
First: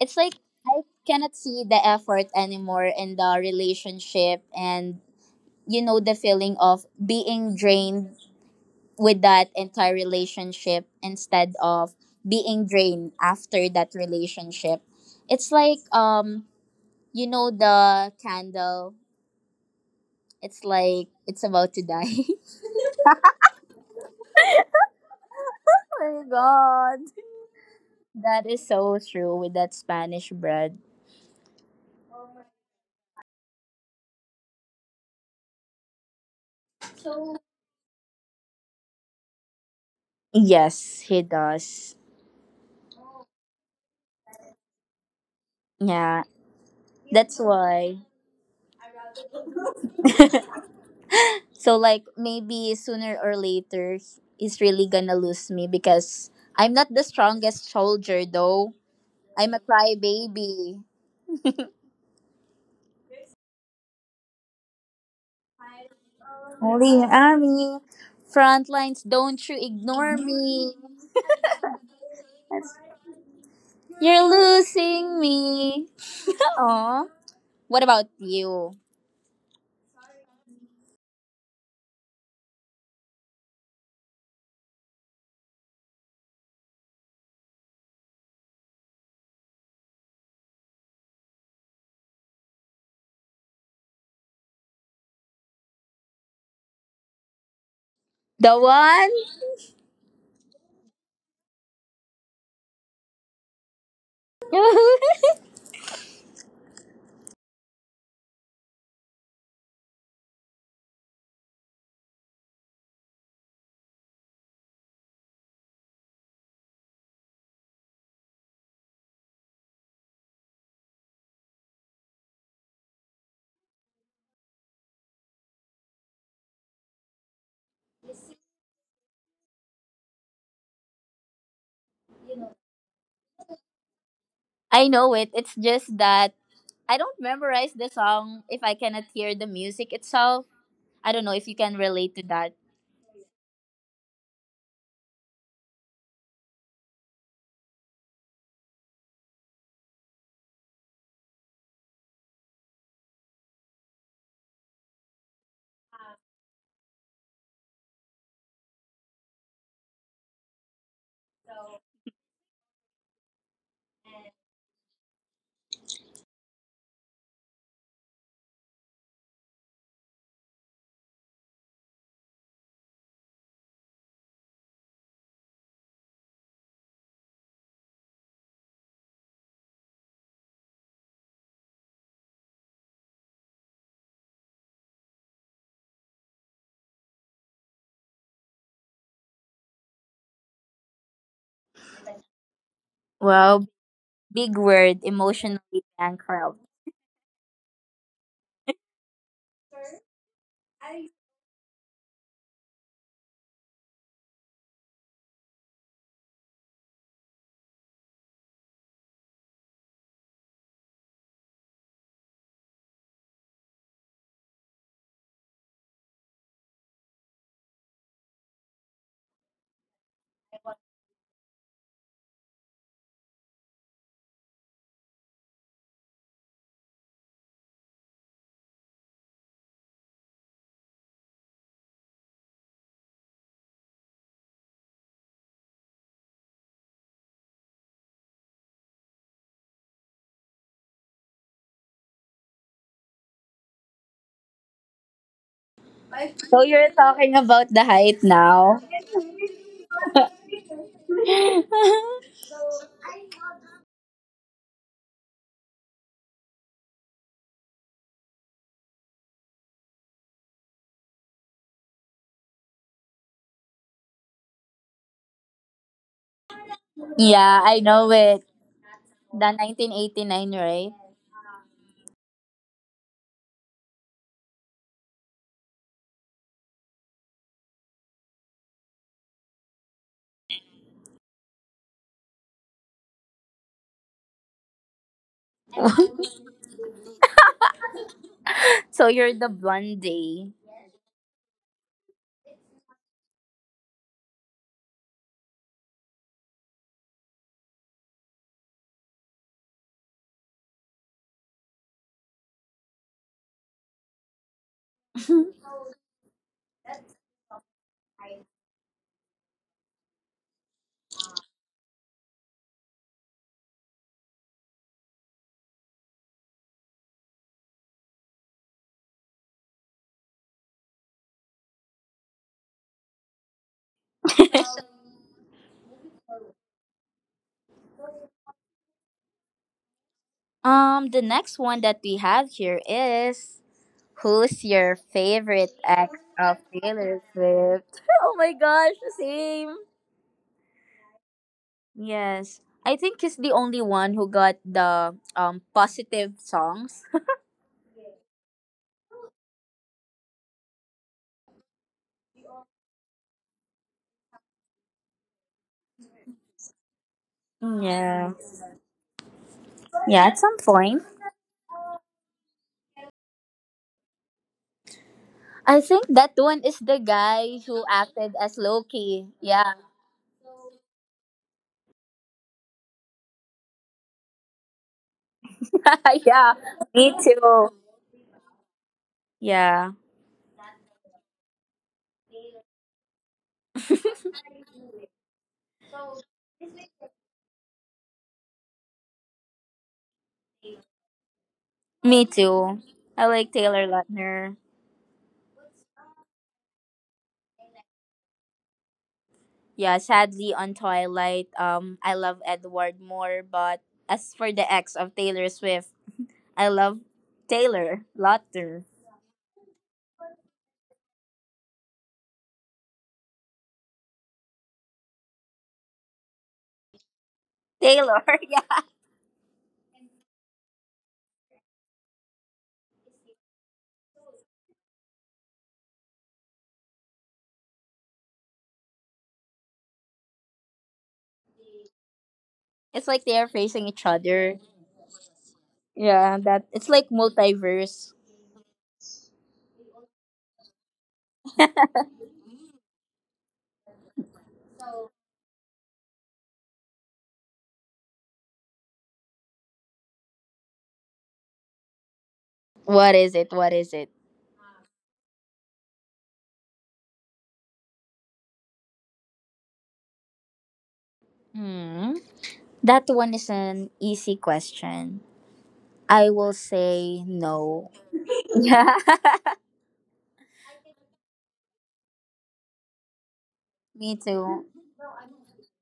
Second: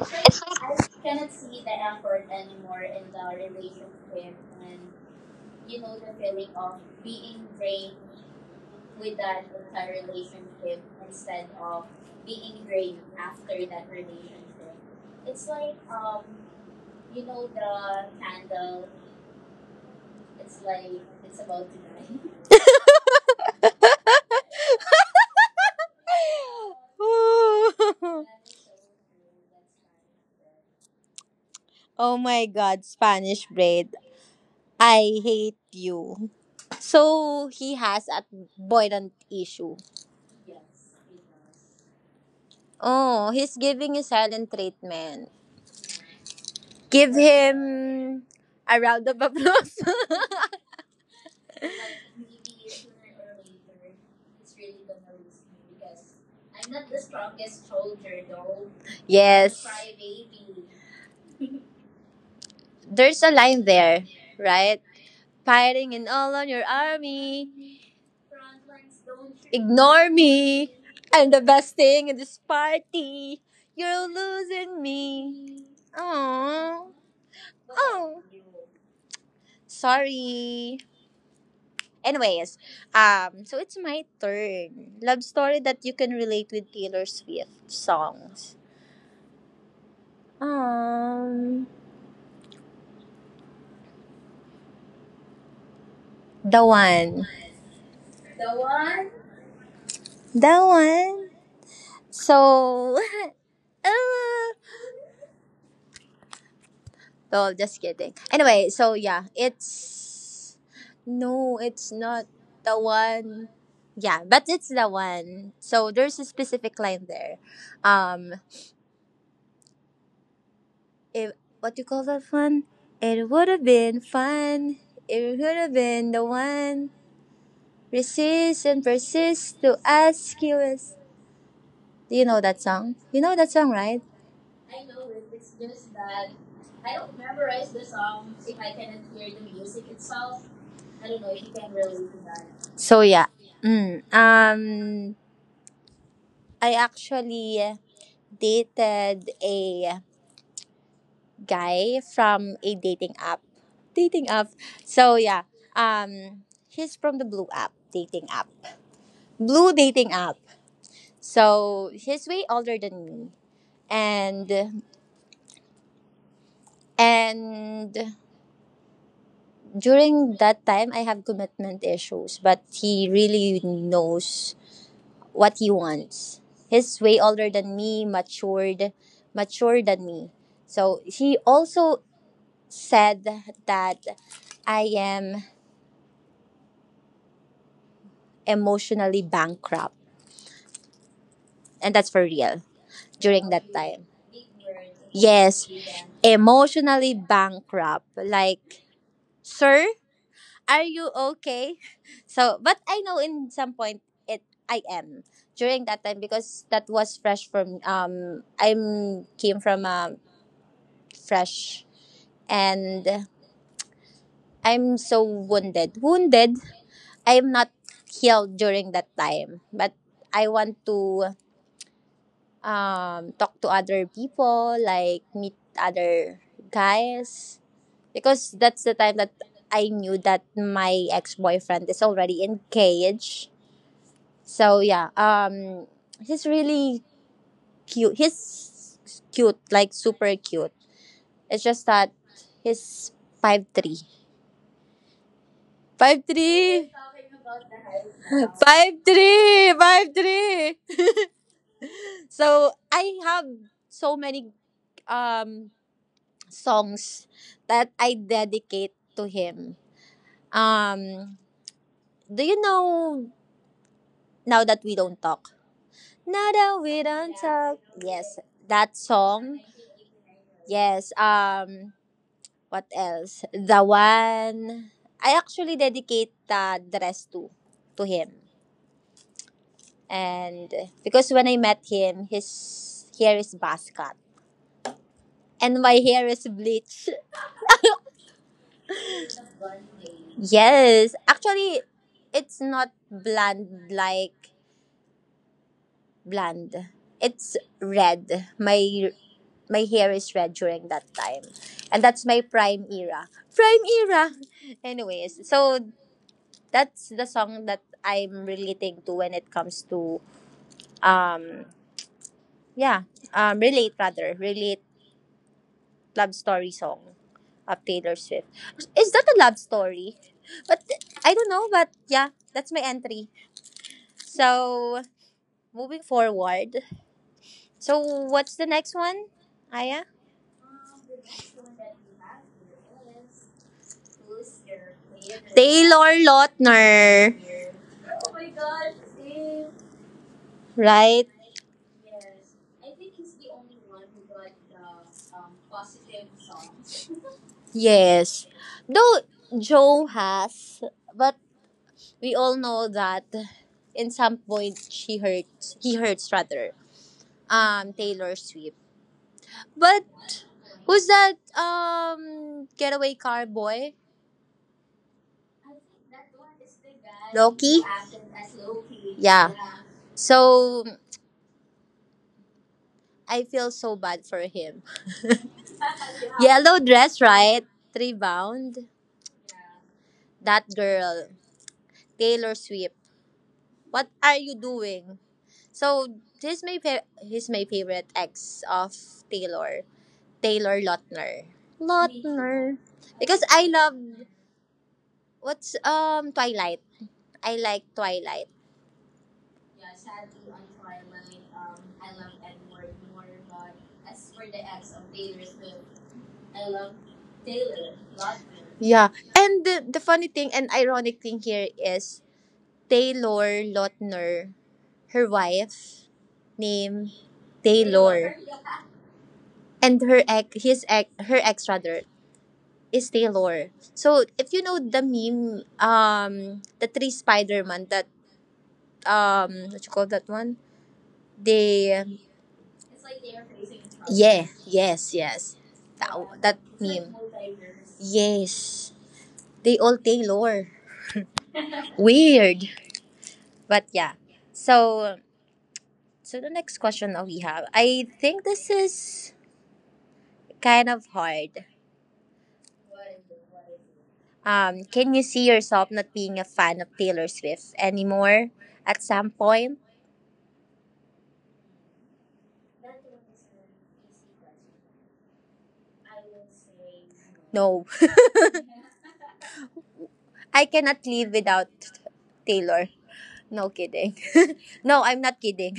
Speaker 1: it's like I cannot see the effort anymore in the relationship, and you know the feeling of being drained with that entire relationship instead of being drained after that relationship, it's like um you know the candle. It's like it's about to die. Oh my god. That is so true with that Spanish bread.
Speaker 2: oh my god, Spanish bread. I hate you. So he has a boilant issue.
Speaker 1: Yes, he does.
Speaker 2: Oh, he's giving you silent treatment.
Speaker 1: Yeah,
Speaker 2: Give
Speaker 1: that's why.
Speaker 2: him a round of applause.
Speaker 1: So like maybe sooner or later he's really gonna lose me because I'm not the strongest soldier though. I'm a
Speaker 2: Yes.
Speaker 1: crybaby.
Speaker 2: There's a line there, right? Fighting and all on your
Speaker 1: Holy
Speaker 2: army.
Speaker 1: army. Front lines, don't you
Speaker 2: Ignore
Speaker 1: ignore
Speaker 2: me.
Speaker 1: me.
Speaker 2: I'm the best thing in this party. You're
Speaker 1: You're
Speaker 2: losing
Speaker 1: losing
Speaker 2: me.
Speaker 1: me.
Speaker 2: Oh.
Speaker 1: Aw. What about
Speaker 2: Oh.
Speaker 1: you?
Speaker 2: Sorry. Anyways, um, so it's my turn. Love story that you can relate with Taylor Swift songs. Um, the one,
Speaker 1: The one?
Speaker 2: the one. So, uh, no, just kidding. Anyway, so yeah, it's no, it's not the one. Yeah, but it's the one. So there's a specific line there. Um, if what do you call that one? It would have been fun. It would have been the one. Resist and persist to ask you. Is, do you know that song? You know that song, right?
Speaker 1: I know it. It's just that I don't memorize the song if I cannot hear the music itself. I don't know if you can relate to that.
Speaker 2: So yeah. Mm, um I actually dated a guy from a dating app. Dating app. So yeah. Um he's from the blue app dating app. Blue dating app. So he's way older than me. And and during that time I have commitment issues, but he really knows what he wants. He's way older than me, matured, mature than me. So he also said that I am emotionally bankrupt, and that's for real during
Speaker 1: Well,
Speaker 2: that time.
Speaker 1: big word, emotion
Speaker 2: Yes,
Speaker 1: bankrupt.
Speaker 2: emotionally bankrupt. Like, sir, are you okay? So, but I know in some point it I am during that time because that was fresh from um I'm came from um fresh and I'm so wounded. Wounded. I am not healed during that time, but I want to um, talk to other people, like meet other guys, because that's the time that I knew that my ex boyfriend is already engaged. So yeah, um, he's really cute. He's cute, like super cute. It's just that he's five three. Five
Speaker 1: So you're
Speaker 2: three.
Speaker 1: talking about the height now.
Speaker 2: Five three. Five three. So I have so many um songs that I dedicate to him. Um, do you know now that we don't talk? Now that we don't
Speaker 1: Yeah, I
Speaker 2: talk.
Speaker 1: know
Speaker 2: Yes,
Speaker 1: it.
Speaker 2: that
Speaker 1: The
Speaker 2: song.
Speaker 1: nineteen eighty-nine,
Speaker 2: Yes. Um, what else? The one I actually dedicate uh, the rest to to him. And because when I met him, his hair is buzz cut and my
Speaker 1: right?
Speaker 2: hair is bleached.
Speaker 1: So you're the blondie.
Speaker 2: Yes, actually, it's not blonde like blonde. It's red. My my hair is red during that time, and that's my prime era. Prime era. Anyways, so that's the song that I'm relating to when it comes to um yeah um relate rather relate love story song. Of Taylor Swift. Is that a love story? But th- I don't know, but yeah, that's my entry. So moving forward. So what's the next one, Aya?
Speaker 1: Um, the next one that we have here is who's your favorite
Speaker 2: Taylor
Speaker 1: ex of
Speaker 2: Lautner.
Speaker 1: Swift? Oh my gosh, same.
Speaker 2: Right?
Speaker 1: Yes, I think he's the only one who got the um positive songs.
Speaker 2: Yes. Though Joe has, but we all know that in some point she hurts he hurts rather. Um,
Speaker 1: Yeah,
Speaker 2: Taylor Swift. But
Speaker 1: yeah, at some point.
Speaker 2: who's that um getaway car boy?
Speaker 1: I think that one is the guy
Speaker 2: Loki?
Speaker 1: who acted as Loki.
Speaker 2: Yeah.
Speaker 1: Yeah,
Speaker 2: So I feel so bad for him.
Speaker 1: yeah,
Speaker 2: Yellow
Speaker 1: me
Speaker 2: dress, right?
Speaker 1: too.
Speaker 2: Rebound.
Speaker 1: Yeah,
Speaker 2: That girl, Taylor Swift. What are you doing? So he's my fa- he's my favorite ex of Taylor, Taylor Lautner.
Speaker 1: me too.
Speaker 2: Lautner.
Speaker 1: I
Speaker 2: Because
Speaker 1: like
Speaker 2: I
Speaker 1: Taylor
Speaker 2: love
Speaker 1: Lautner.
Speaker 2: what's um Twilight. I like Twilight.
Speaker 1: Yeah, sadly on Twilight, um, I love Edward more, but as for the ex of Taylor Swift, I love Taylor Lautner.
Speaker 2: Yeah. And the, the funny thing and ironic thing here is Taylor Lautner, her wife, name,
Speaker 1: Taylor,
Speaker 2: Taylor,
Speaker 1: yeah.
Speaker 2: and her ex, his ex, her ex rather is Taylor. So if you know the meme, um, the three Spider-Man that um, what you call that one? They
Speaker 1: It's like they are facing each
Speaker 2: yeah,
Speaker 1: other.
Speaker 2: yes, yes, that
Speaker 1: Yeah,
Speaker 2: that
Speaker 1: that it's like
Speaker 2: meme.
Speaker 1: multiverse.
Speaker 2: Yes, they all Taylor. Weird, but yeah. So So the next question that we have, I think this is kind of hard.
Speaker 1: What is it? What is it?
Speaker 2: Um, can you see yourself not being a fan of Taylor Swift anymore at some point?
Speaker 1: Hmm. That one is an easy question. I will say no.
Speaker 2: No.
Speaker 1: Yeah.
Speaker 2: I cannot live without Taylor. No
Speaker 1: Me
Speaker 2: kidding.
Speaker 1: too.
Speaker 2: No, I'm not kidding.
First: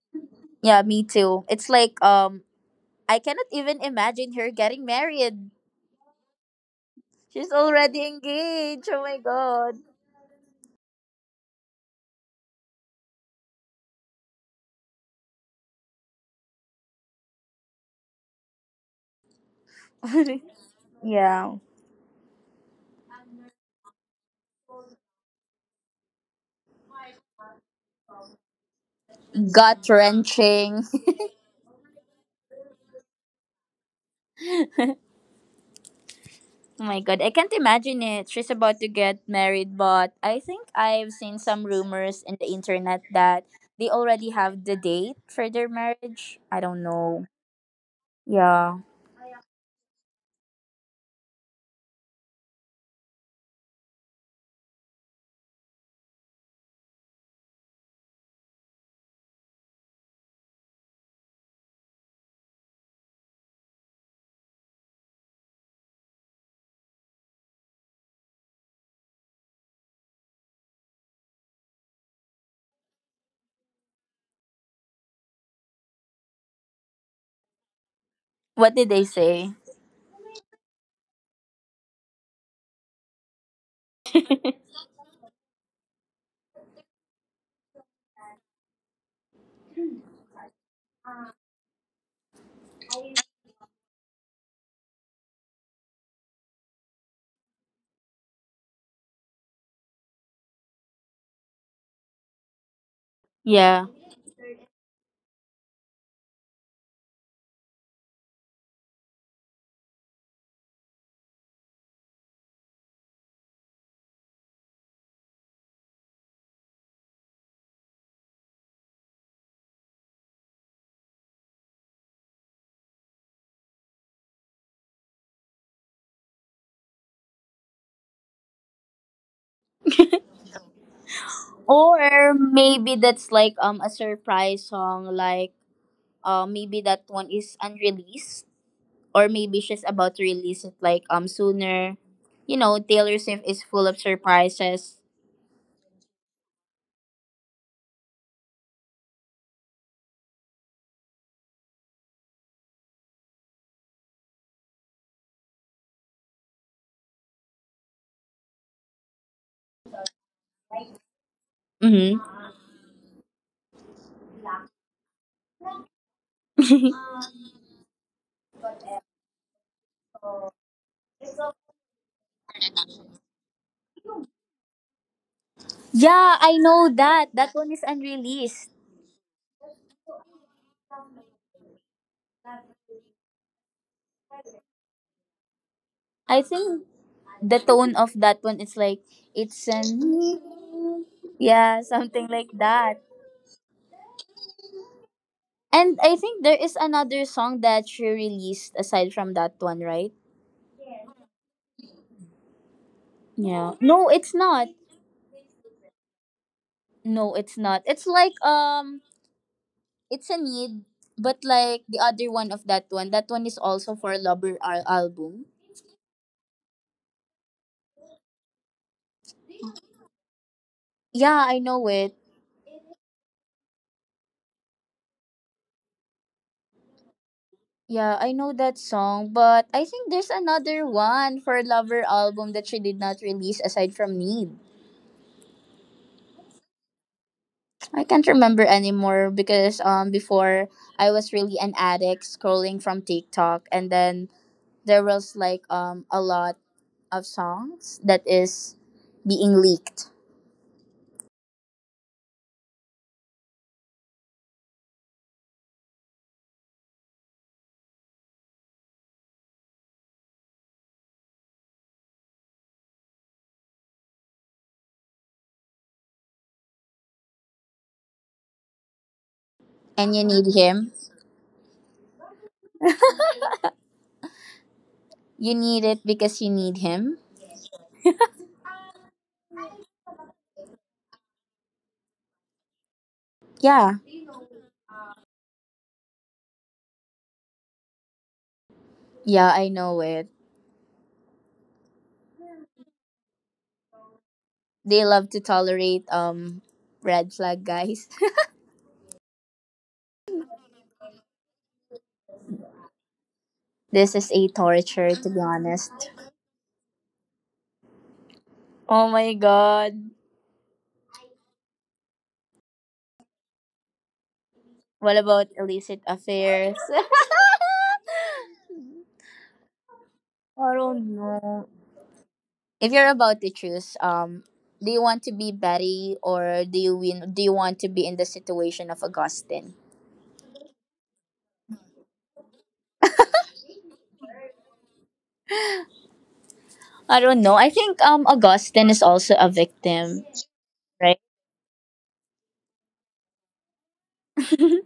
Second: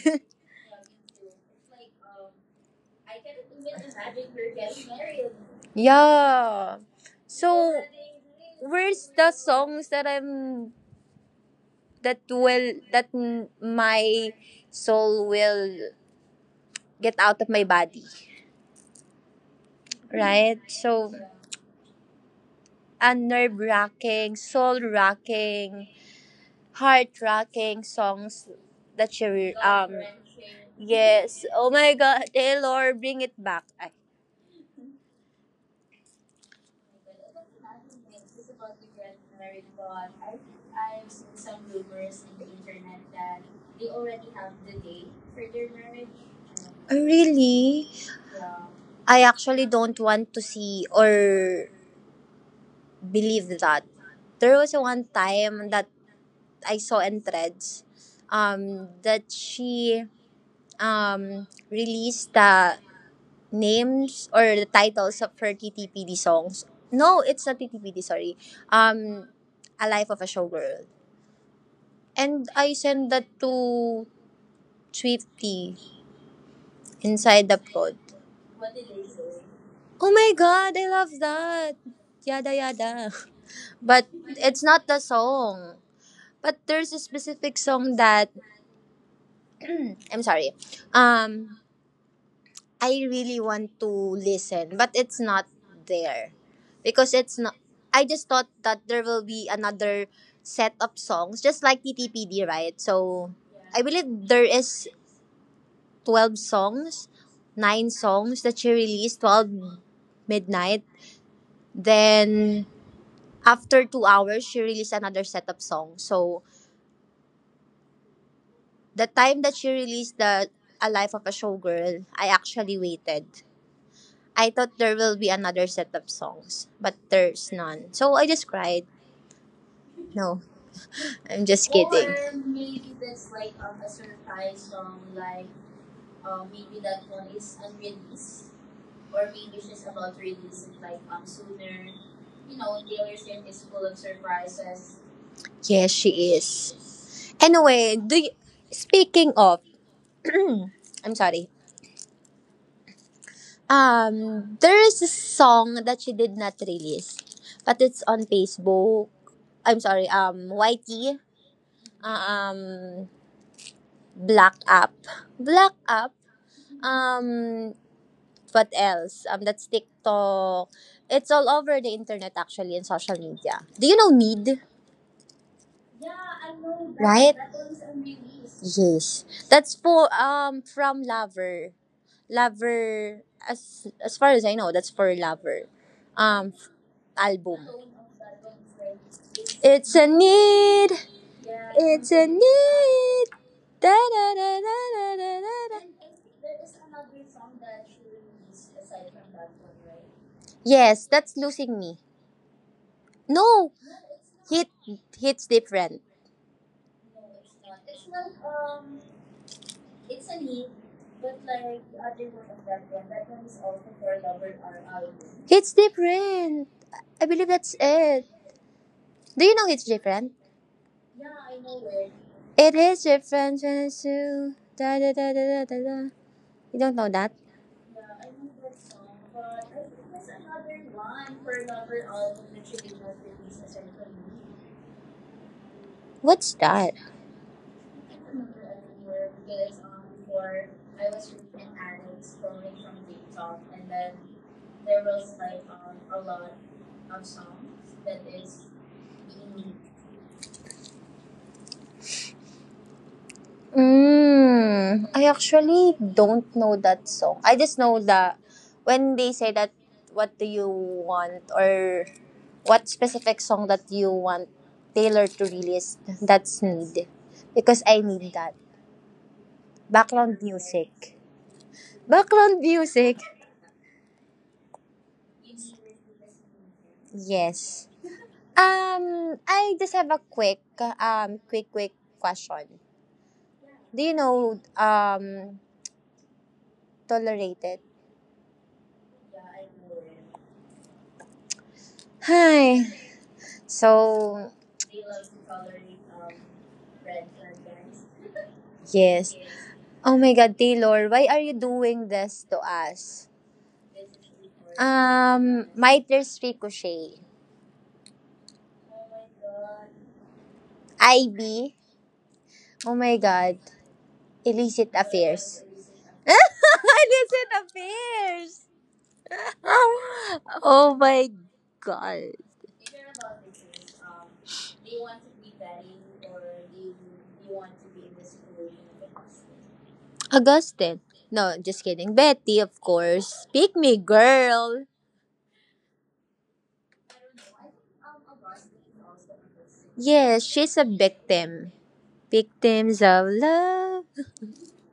Speaker 1: Yeah, me too. It's like um I cannot even imagine her getting married.
Speaker 2: Yeah.
Speaker 1: She's
Speaker 2: So
Speaker 1: already engaged. Oh
Speaker 2: where's
Speaker 1: my
Speaker 2: the
Speaker 1: god.
Speaker 2: songs that I'm that will that m- my soul will get out of my body? Right? So,
Speaker 1: Yeah.
Speaker 2: a nerve wracking, soul wracking, heart wracking songs that she
Speaker 1: Gut
Speaker 2: um
Speaker 1: wrenching.
Speaker 2: yes. Oh my God, Taylor, bring it back. Ay,
Speaker 1: Oh my god, I can't imagine it. She's about to get married, but I think I've seen some rumors in the internet that they already have the date for their marriage. I don't
Speaker 2: "Oh,
Speaker 1: know.
Speaker 2: really?
Speaker 1: Yeah.
Speaker 2: I actually don't want to see or believe that. There was one time that I saw in threads, um, that she um released the names or the titles of her T T P D songs. No, it's not T T P D, sorry. Um, A Life of a Showgirl. And I sent that to Swifty inside the pod.
Speaker 1: What did they say?
Speaker 2: Oh my God, I love that. Yada yada. But it's not the song. But there's a specific song that I'm sorry. Um, I really want to listen, but it's not there because it's not. I just thought that there will be another set of songs, just like T T P D, right? So I
Speaker 1: Yeah.
Speaker 2: believe there is twelve songs, nine songs that she released, twelve midnight. Then after two hours, she released another set of songs. So the time that she released the A Life of a Showgirl, I actually waited. I thought there will be another set of songs, but there's none. So I just cried. No, I'm just kidding.
Speaker 1: Or
Speaker 2: Or
Speaker 1: maybe
Speaker 2: maybe
Speaker 1: that's
Speaker 2: like
Speaker 1: like
Speaker 2: like.
Speaker 1: um
Speaker 2: um,
Speaker 1: a
Speaker 2: a surprise
Speaker 1: surprise
Speaker 2: song,
Speaker 1: song
Speaker 2: like.
Speaker 1: like uh maybe that one is unreleased or maybe she's about to release it like um sooner. You know, Taylor Swift is full of surprises.
Speaker 2: Yes, she is. Anyway, do you, speaking of, I'm sorry. Um, there is a song that she did not release, but it's on Facebook. I'm sorry. Um, Y T.
Speaker 1: Mm-hmm.
Speaker 2: Um, Black Up. Black Up. Um, What else? Um, that's TikTok. It's all over the internet actually and social media. Do you know Need?
Speaker 1: Yeah, I know
Speaker 2: Right?
Speaker 1: that. That one is unreleased.
Speaker 2: Yes. That's for um from Lover. Lover as as far as I know, that's for Lover.
Speaker 1: I
Speaker 2: Um,
Speaker 1: think the
Speaker 2: album.
Speaker 1: tone of that one is like it's an
Speaker 2: It's a need.
Speaker 1: yeah,
Speaker 2: It's a
Speaker 1: something like that.
Speaker 2: need. Da, da, da, da, da, da, da.
Speaker 1: And I think there is another song that she released aside from that one, right?
Speaker 2: Yes, that's losing me. No,
Speaker 1: Yeah. No, it's
Speaker 2: hit
Speaker 1: not.
Speaker 2: hits different.
Speaker 1: No, it's not. It's like um it's a need, but like the other one of that one, that one is also for a Lover al- album.
Speaker 2: Hits different. I believe that's it. Do you know hits different?
Speaker 1: Yeah, I know it.
Speaker 2: It is different. Da, da, da, da, da, da, da. You don't know that?
Speaker 1: Yeah, I know that song, but I think there's another one for Lover album that she did not release aside from Need.
Speaker 2: What's that?
Speaker 1: I can't remember anymore because um before I was really an addict scrolling from TikTok and then there was like um a lot of songs that is being leaked
Speaker 2: Mm, I actually don't know that song. I just know that when they say that what do you want or what specific song that you want Taylor to release, that's need. Because I need that.
Speaker 1: and you
Speaker 2: Background
Speaker 1: need him.
Speaker 2: music. Background music.
Speaker 1: You need it because you need him.
Speaker 2: Yes. Um, I just have a quick um quick quick question.
Speaker 1: Yeah.
Speaker 2: Do you know um tolerated?
Speaker 1: Yeah, I know it.
Speaker 2: Hi. So
Speaker 1: They love to tolerate um red flag guys.
Speaker 2: yes. Oh my God, Taylor, why are you doing this to us?
Speaker 1: This is a torture to be
Speaker 2: Um,
Speaker 1: honest.
Speaker 2: Mitres Ricochet,
Speaker 1: Oh my god.
Speaker 2: I B, oh my God, Illicit
Speaker 1: What about
Speaker 2: Affairs.
Speaker 1: illicit affairs?
Speaker 2: Illicit Affairs!
Speaker 1: I
Speaker 2: Oh
Speaker 1: don't
Speaker 2: my
Speaker 1: know.
Speaker 2: God.
Speaker 1: If you're about to choose, um, do you want to be Betty or do you win? Do you want to be in the situation of Augustine?
Speaker 2: Augustine. No, just kidding. Betty, of course. Pick me, girl.
Speaker 1: I don't know. I think um Augustine is also a victim,
Speaker 2: Yes, she's a
Speaker 1: right?
Speaker 2: victim. Victims of love.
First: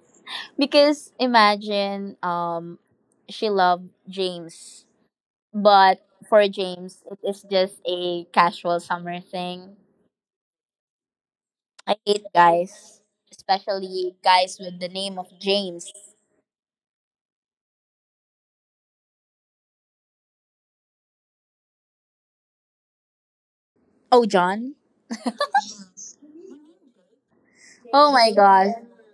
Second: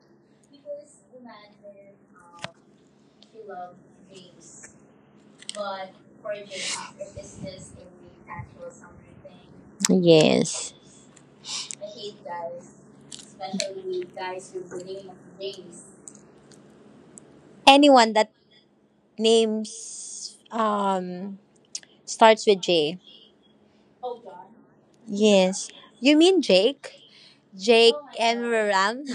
Speaker 1: Because imagine um she loved James, but for James it is just a casual summer thing.
Speaker 2: Yes.
Speaker 1: I hate guys, especially guys with the name of James.
Speaker 2: Anyone that names um starts with J.
Speaker 1: Oh, John?
Speaker 2: Yes. You mean Jake? Jake
Speaker 1: Oh my
Speaker 2: and
Speaker 1: god.
Speaker 2: Ram?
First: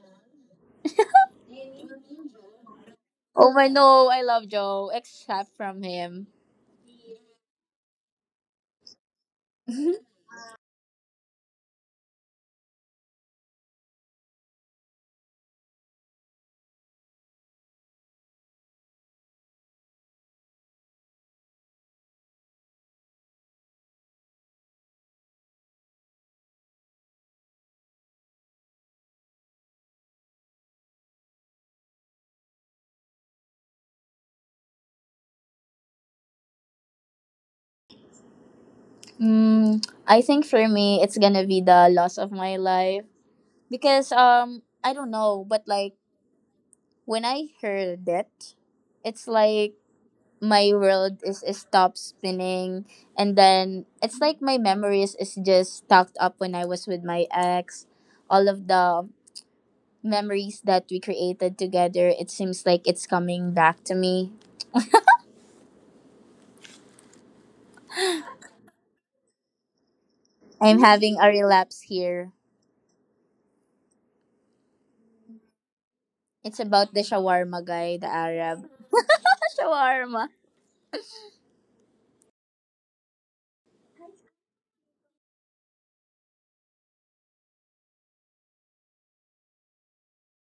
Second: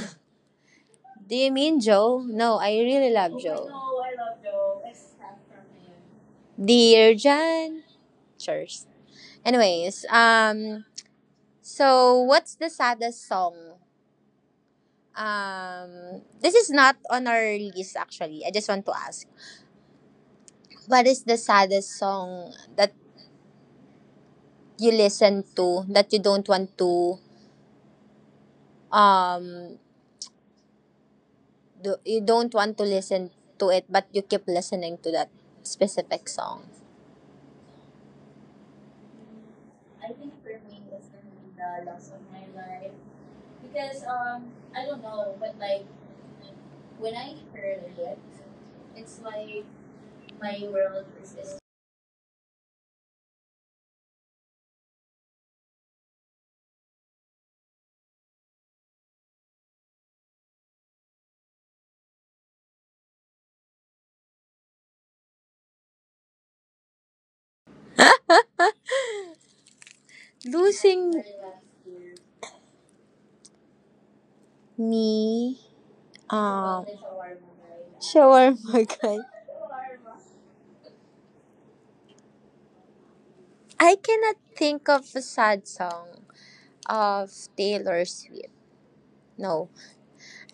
Speaker 2: Do you mean Joe? No, I really love
Speaker 1: Oh my
Speaker 2: Joe.
Speaker 1: no, I love Joe except from him.
Speaker 2: Dear Jan. Cheers. Anyways, um, so what's the saddest song? Um, this is not on our list actually. I just want to ask, what is the saddest song that you listen to that you don't want to um do, you don't want to listen to it, but you keep listening to that specific song.
Speaker 1: Mm, I think for me, it's gonna be the loss of my life because um I don't know, but like when I heard it, it's like my world is, is stopped spinning, and then it's like my memories is just stacked up when I was with my ex. All of the memories that we created together, it seems like it's coming back to me. I'm having
Speaker 2: Losing
Speaker 1: a relapse here.
Speaker 2: me,
Speaker 1: It's
Speaker 2: um,
Speaker 1: about the shawarma guy, the Arab.
Speaker 2: shawarma guy.
Speaker 1: Shawarma.
Speaker 2: I cannot think of a sad song of Taylor Swift. No,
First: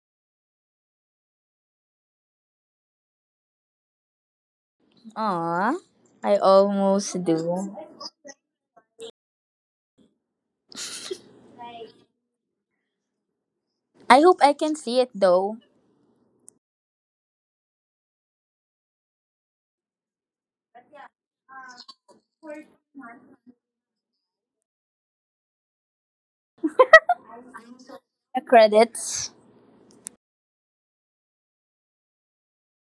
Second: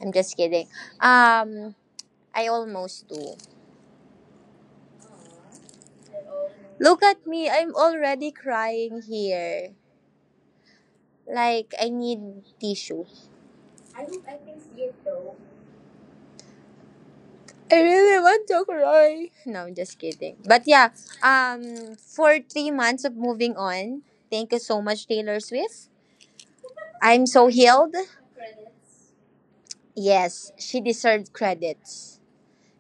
Speaker 2: I'm just kidding. Um, I almost do.
Speaker 1: Aw, I
Speaker 2: Look
Speaker 1: almost
Speaker 2: at
Speaker 1: do.
Speaker 2: me, I'm already crying here. Like I need tissue.
Speaker 1: I hope I can see it though.
Speaker 2: I really want to cry. No, I'm just kidding. But yeah, um, for three months of moving on, thank you so much, Taylor Swift. I'm so healed.
Speaker 1: The credits.
Speaker 2: Yes, she deserved credits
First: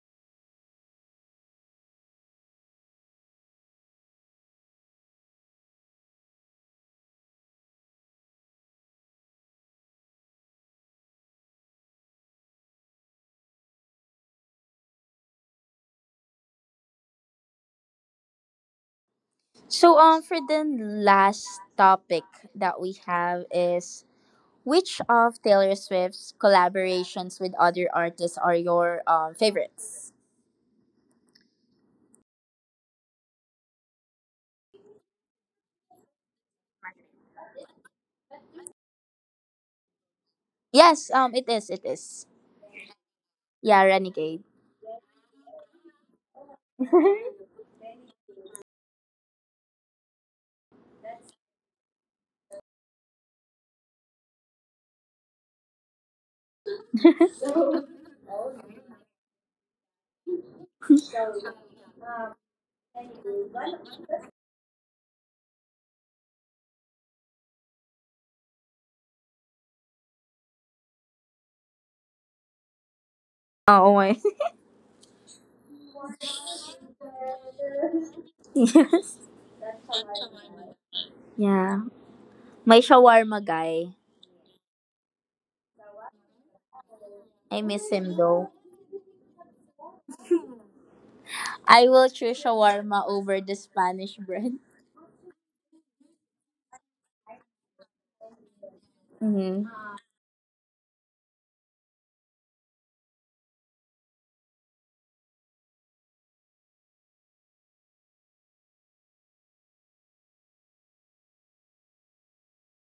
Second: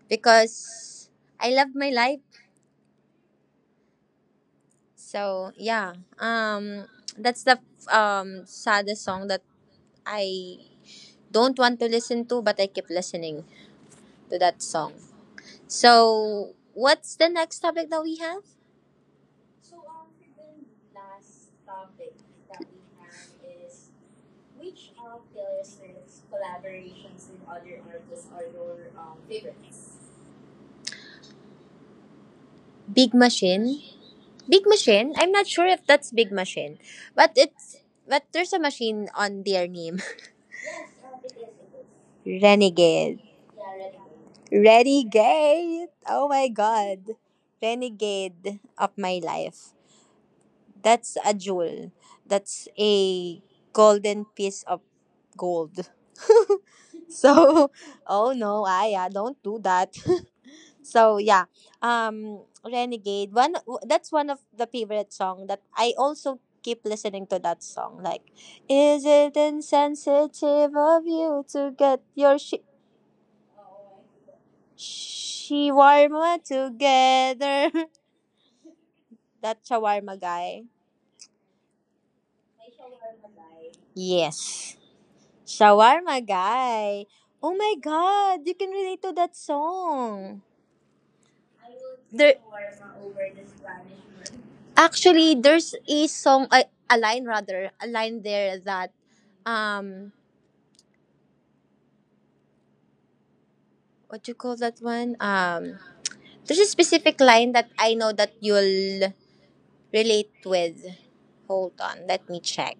Speaker 2: because I love my life. So yeah, um, that's the um saddest song that I don't want to listen to, but I keep listening to that song. So what's the next topic that we have?
Speaker 1: So um for the last topic that we have is, which of Taylor Swift's collaborations with other artists are your um, favorites?
Speaker 2: Big Machine. Big Machine? I'm not sure if that's Big Machine, but it's but there's a machine on their name.
Speaker 1: Yes, um, it is, it is.
Speaker 2: Renegade.
Speaker 1: Yeah, Renegade.
Speaker 2: Renegade. Oh my god. Renegade of my life. That's a jewel. That's a golden piece of gold. so, oh no, Aya, don't do that. So yeah, um, Renegade. One w- that's one of the favorite song that I also keep listening to that song. Like, is it insensitive of you to get your shi-
Speaker 1: Oh my.
Speaker 2: shawarma together?
Speaker 1: Yes.
Speaker 2: That shawarma guy.
Speaker 1: Yeah. My shawarma guy.
Speaker 2: Yes, shawarma guy. Oh
Speaker 1: I
Speaker 2: my
Speaker 1: miss him
Speaker 2: God,
Speaker 1: though.
Speaker 2: you can relate to that song.
Speaker 1: I will
Speaker 2: There
Speaker 1: choose shawarma over the Spanish bread.
Speaker 2: Actually, there's a song a, a line, rather, a line there that,
Speaker 1: Mm-hmm.
Speaker 2: um what do you call that one, um, there's a specific line that I know that you'll relate with. Hold on, let me check.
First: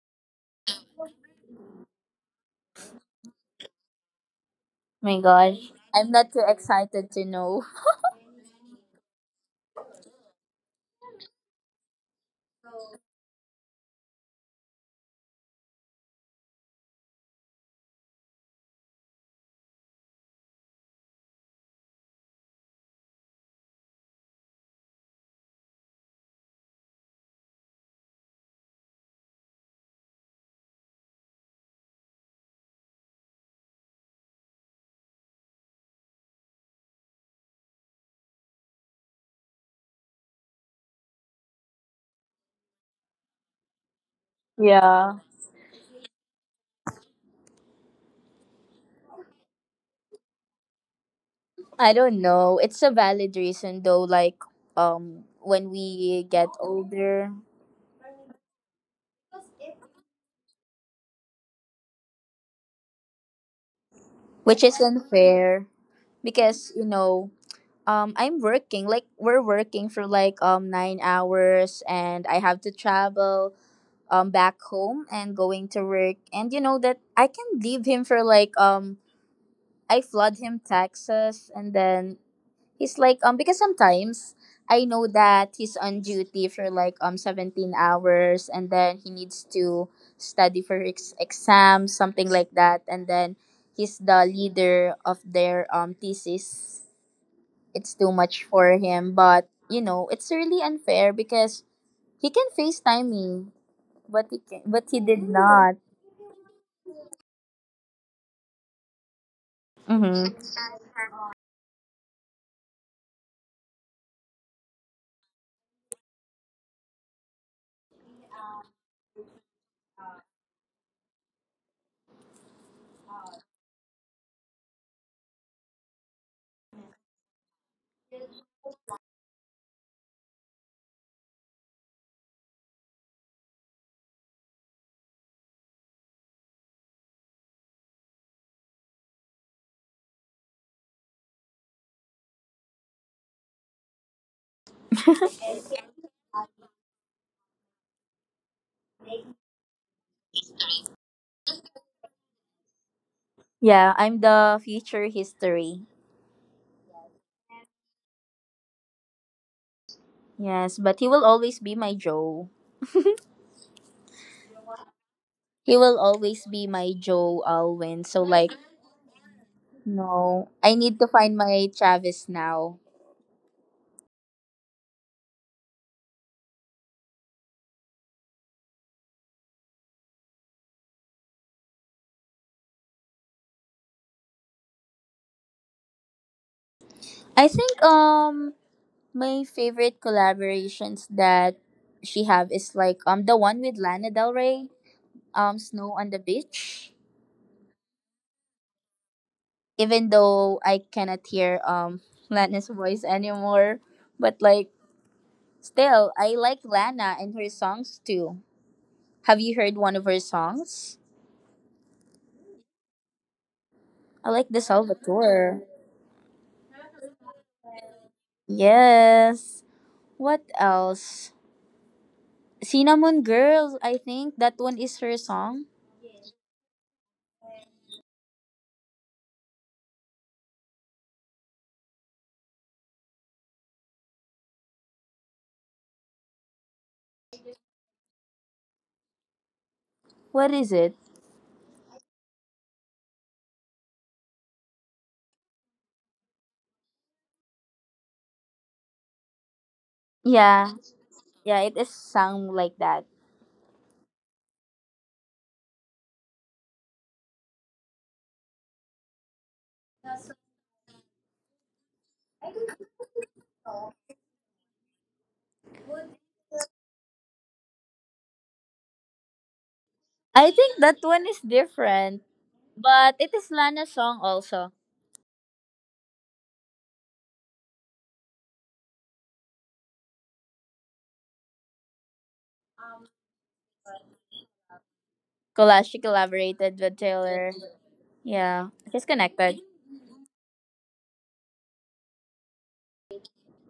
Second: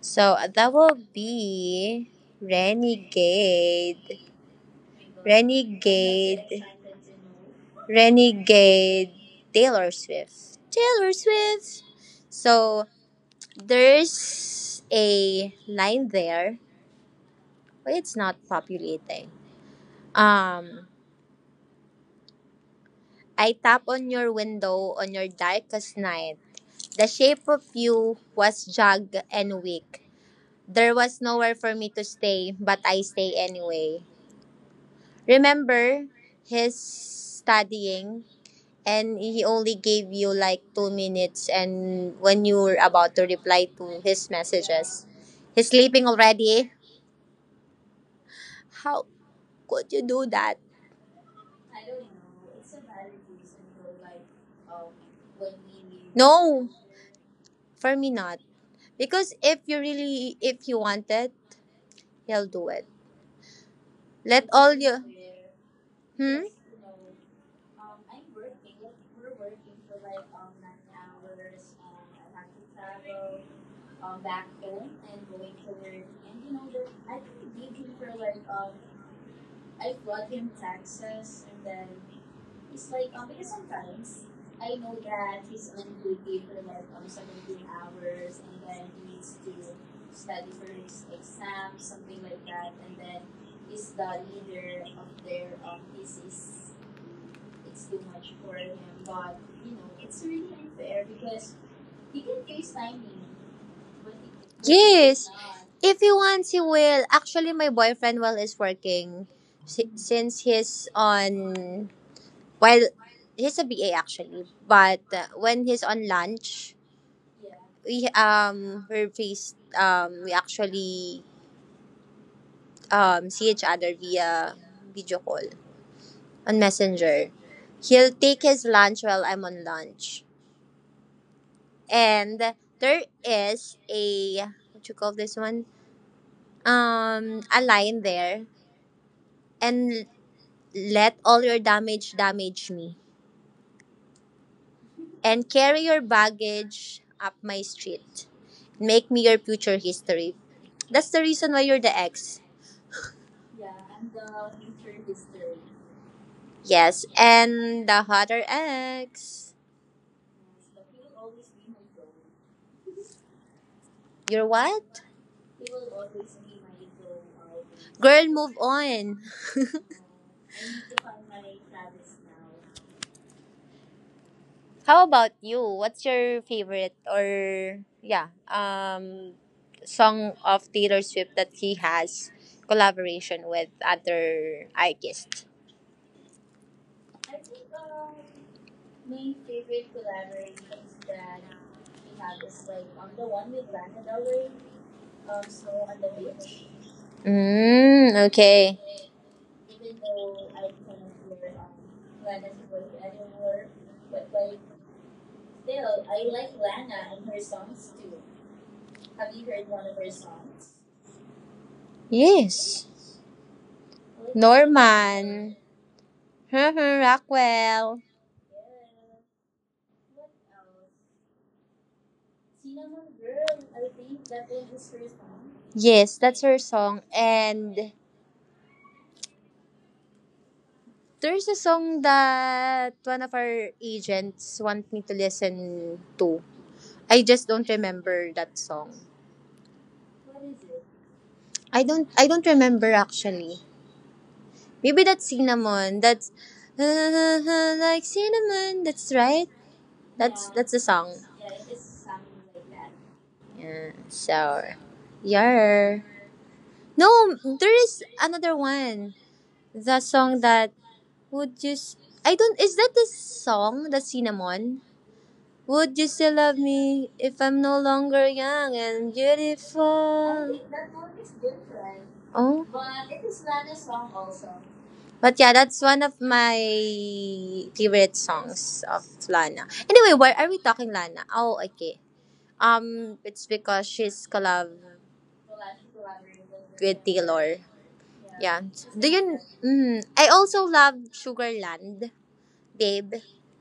Speaker 2: So that will be Renegade.
Speaker 1: My gosh. I'm not too
Speaker 2: Renegade,
Speaker 1: excited to know.
Speaker 2: Renegade. Taylor Swift, Taylor Swift. So there's a line there, but it's not populating. Um, I tap on your window on your darkest night. The shape of you was jagged and weak. There was nowhere for me to stay, but I stay anyway. Remember, he's studying and he only gave you like two minutes and when you were about to reply to his messages.
Speaker 1: Yeah.
Speaker 2: He's sleeping already. How could you do that?
Speaker 1: I don't know. It's a valid reason though, like um when we get
Speaker 2: No,
Speaker 1: older,
Speaker 2: for me not. Because if you really, if you wanted, he'll do it. Let
Speaker 1: which
Speaker 2: all you.
Speaker 1: isn't fair.
Speaker 2: Hmm?
Speaker 1: Because you know, um I'm working like we're working for like um nine hours, and I have to travel um back home and going to work, and you know that I can leave him for like um I flood him taxes. And then he's like um because sometimes I know that he's on duty for like um seventeen hours, and then he needs to study for ex- exams, something like that. And then he's the leader of their um thesis. It's too much for him. But you know, it's really unfair because he can FaceTime me, but he can, but he did
Speaker 2: Yes.
Speaker 1: not.
Speaker 2: If he wants, he will. Actually, my boyfriend while is working, si-
Speaker 1: Hmm.
Speaker 2: since he's on while he's a B A actually, but uh, when he's on lunch, we um we're faced um we actually um see each other via video call, on Messenger. He'll take his lunch while I'm on lunch. And there is a, what you call this one? Um, a line there. And let all your damage damage me. And carry your baggage up my street. Make me your future history. That's the reason why you're the ex.
Speaker 1: Yeah, I'm the future history.
Speaker 2: Yes, and the hotter ex.
Speaker 1: Yes, but he will always be my Joe.
Speaker 2: You're what?
Speaker 1: He will always be my Joe Alwyn. So
Speaker 2: Girl,
Speaker 1: like,
Speaker 2: move on.
Speaker 1: no, I need to find my Travis now.
Speaker 2: How about you? What's your favorite, or yeah, um song of Taylor Swift that he has collaboration with other artists?
Speaker 1: I think um my favorite collaborations that she have is like um the one with Lana Del Rey, um Snow on the Beach.
Speaker 2: Mm, okay.
Speaker 1: Even though I cannot hear um Lana's voice anymore. But like still I like Lana and her songs too. Have you heard one of her songs?
Speaker 2: Yes.
Speaker 1: I like the
Speaker 2: Norman.
Speaker 1: Salvatore.
Speaker 2: Rockwell.
Speaker 1: Yes. What else? Cinnamon Girl, I think that one is her song.
Speaker 2: Yes, that's her song. And there's a song that one of our agents want me to listen to. I just don't remember that song.
Speaker 1: What is it?
Speaker 2: I don't I don't remember actually. Maybe that's cinnamon. That's like cinnamon. That's right. That's
Speaker 1: Yeah.
Speaker 2: that's the song.
Speaker 1: Yeah, it is sung like that.
Speaker 2: Yeah. So, yeah. No, there is another one. The song that, would you? S- I don't. Is that the song? The cinnamon. Would you still love me if I'm no longer young and
Speaker 1: I
Speaker 2: beautiful?
Speaker 1: think that one is different.
Speaker 2: Oh.
Speaker 1: But it is Lana's song also.
Speaker 2: But yeah, that's one of my favorite songs of Lana. Anyway, why are we talking Lana? Oh, okay. Um, it's because she's collab
Speaker 1: Collage she collaborated with
Speaker 2: with
Speaker 1: Taylor.
Speaker 2: Taylor.
Speaker 1: Yeah.
Speaker 2: Yeah.
Speaker 1: She's
Speaker 2: Do you?
Speaker 1: connected.
Speaker 2: Mm, I also love Sugarland, babe.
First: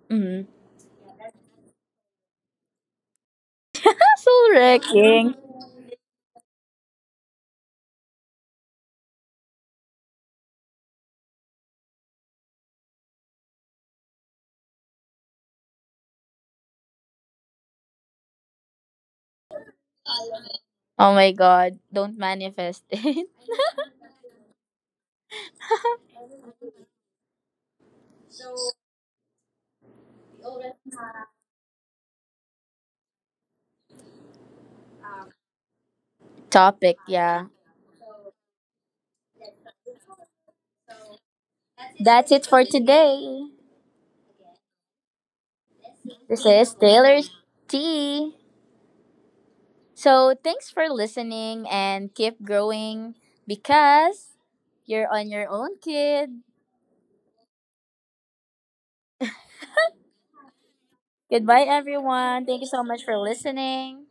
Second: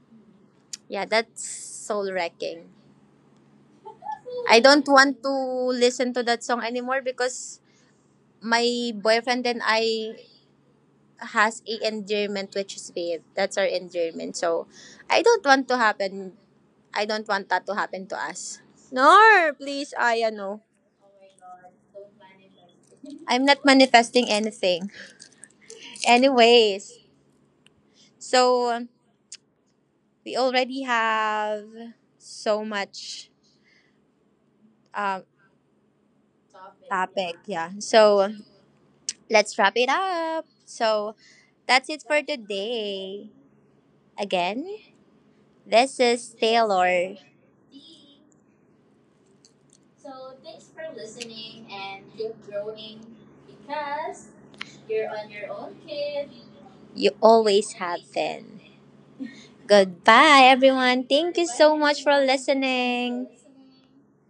Speaker 1: Mm.
Speaker 2: Yeah, that's soul wrecking.
Speaker 1: Puzzle
Speaker 2: I don't want to
Speaker 1: wrecking.
Speaker 2: listen to that song anymore because my boyfriend and I has a endearment which is babe. That's our endearment. So I don't want to happen I don't want that to happen to us. Nor, please, Aya. No,
Speaker 1: Oh my god, don't manifest it.
Speaker 2: I'm not manifesting anything. Anyways, so we already have so much, um,
Speaker 1: Topic,
Speaker 2: topic.
Speaker 1: yeah.
Speaker 2: Yeah. So let's wrap it up. So that's it for
Speaker 1: That's it for
Speaker 2: today.
Speaker 1: today.
Speaker 2: Again, this is
Speaker 1: This is
Speaker 2: Taylor.
Speaker 1: Taylor's Tea. So thanks for listening and keep growing because you're on your own, kid.
Speaker 2: You always have been. Goodbye, everyone. Thank you so
Speaker 1: Goodbye,
Speaker 2: much for
Speaker 1: everyone. Thank you so much
Speaker 2: listening.
Speaker 1: for listening.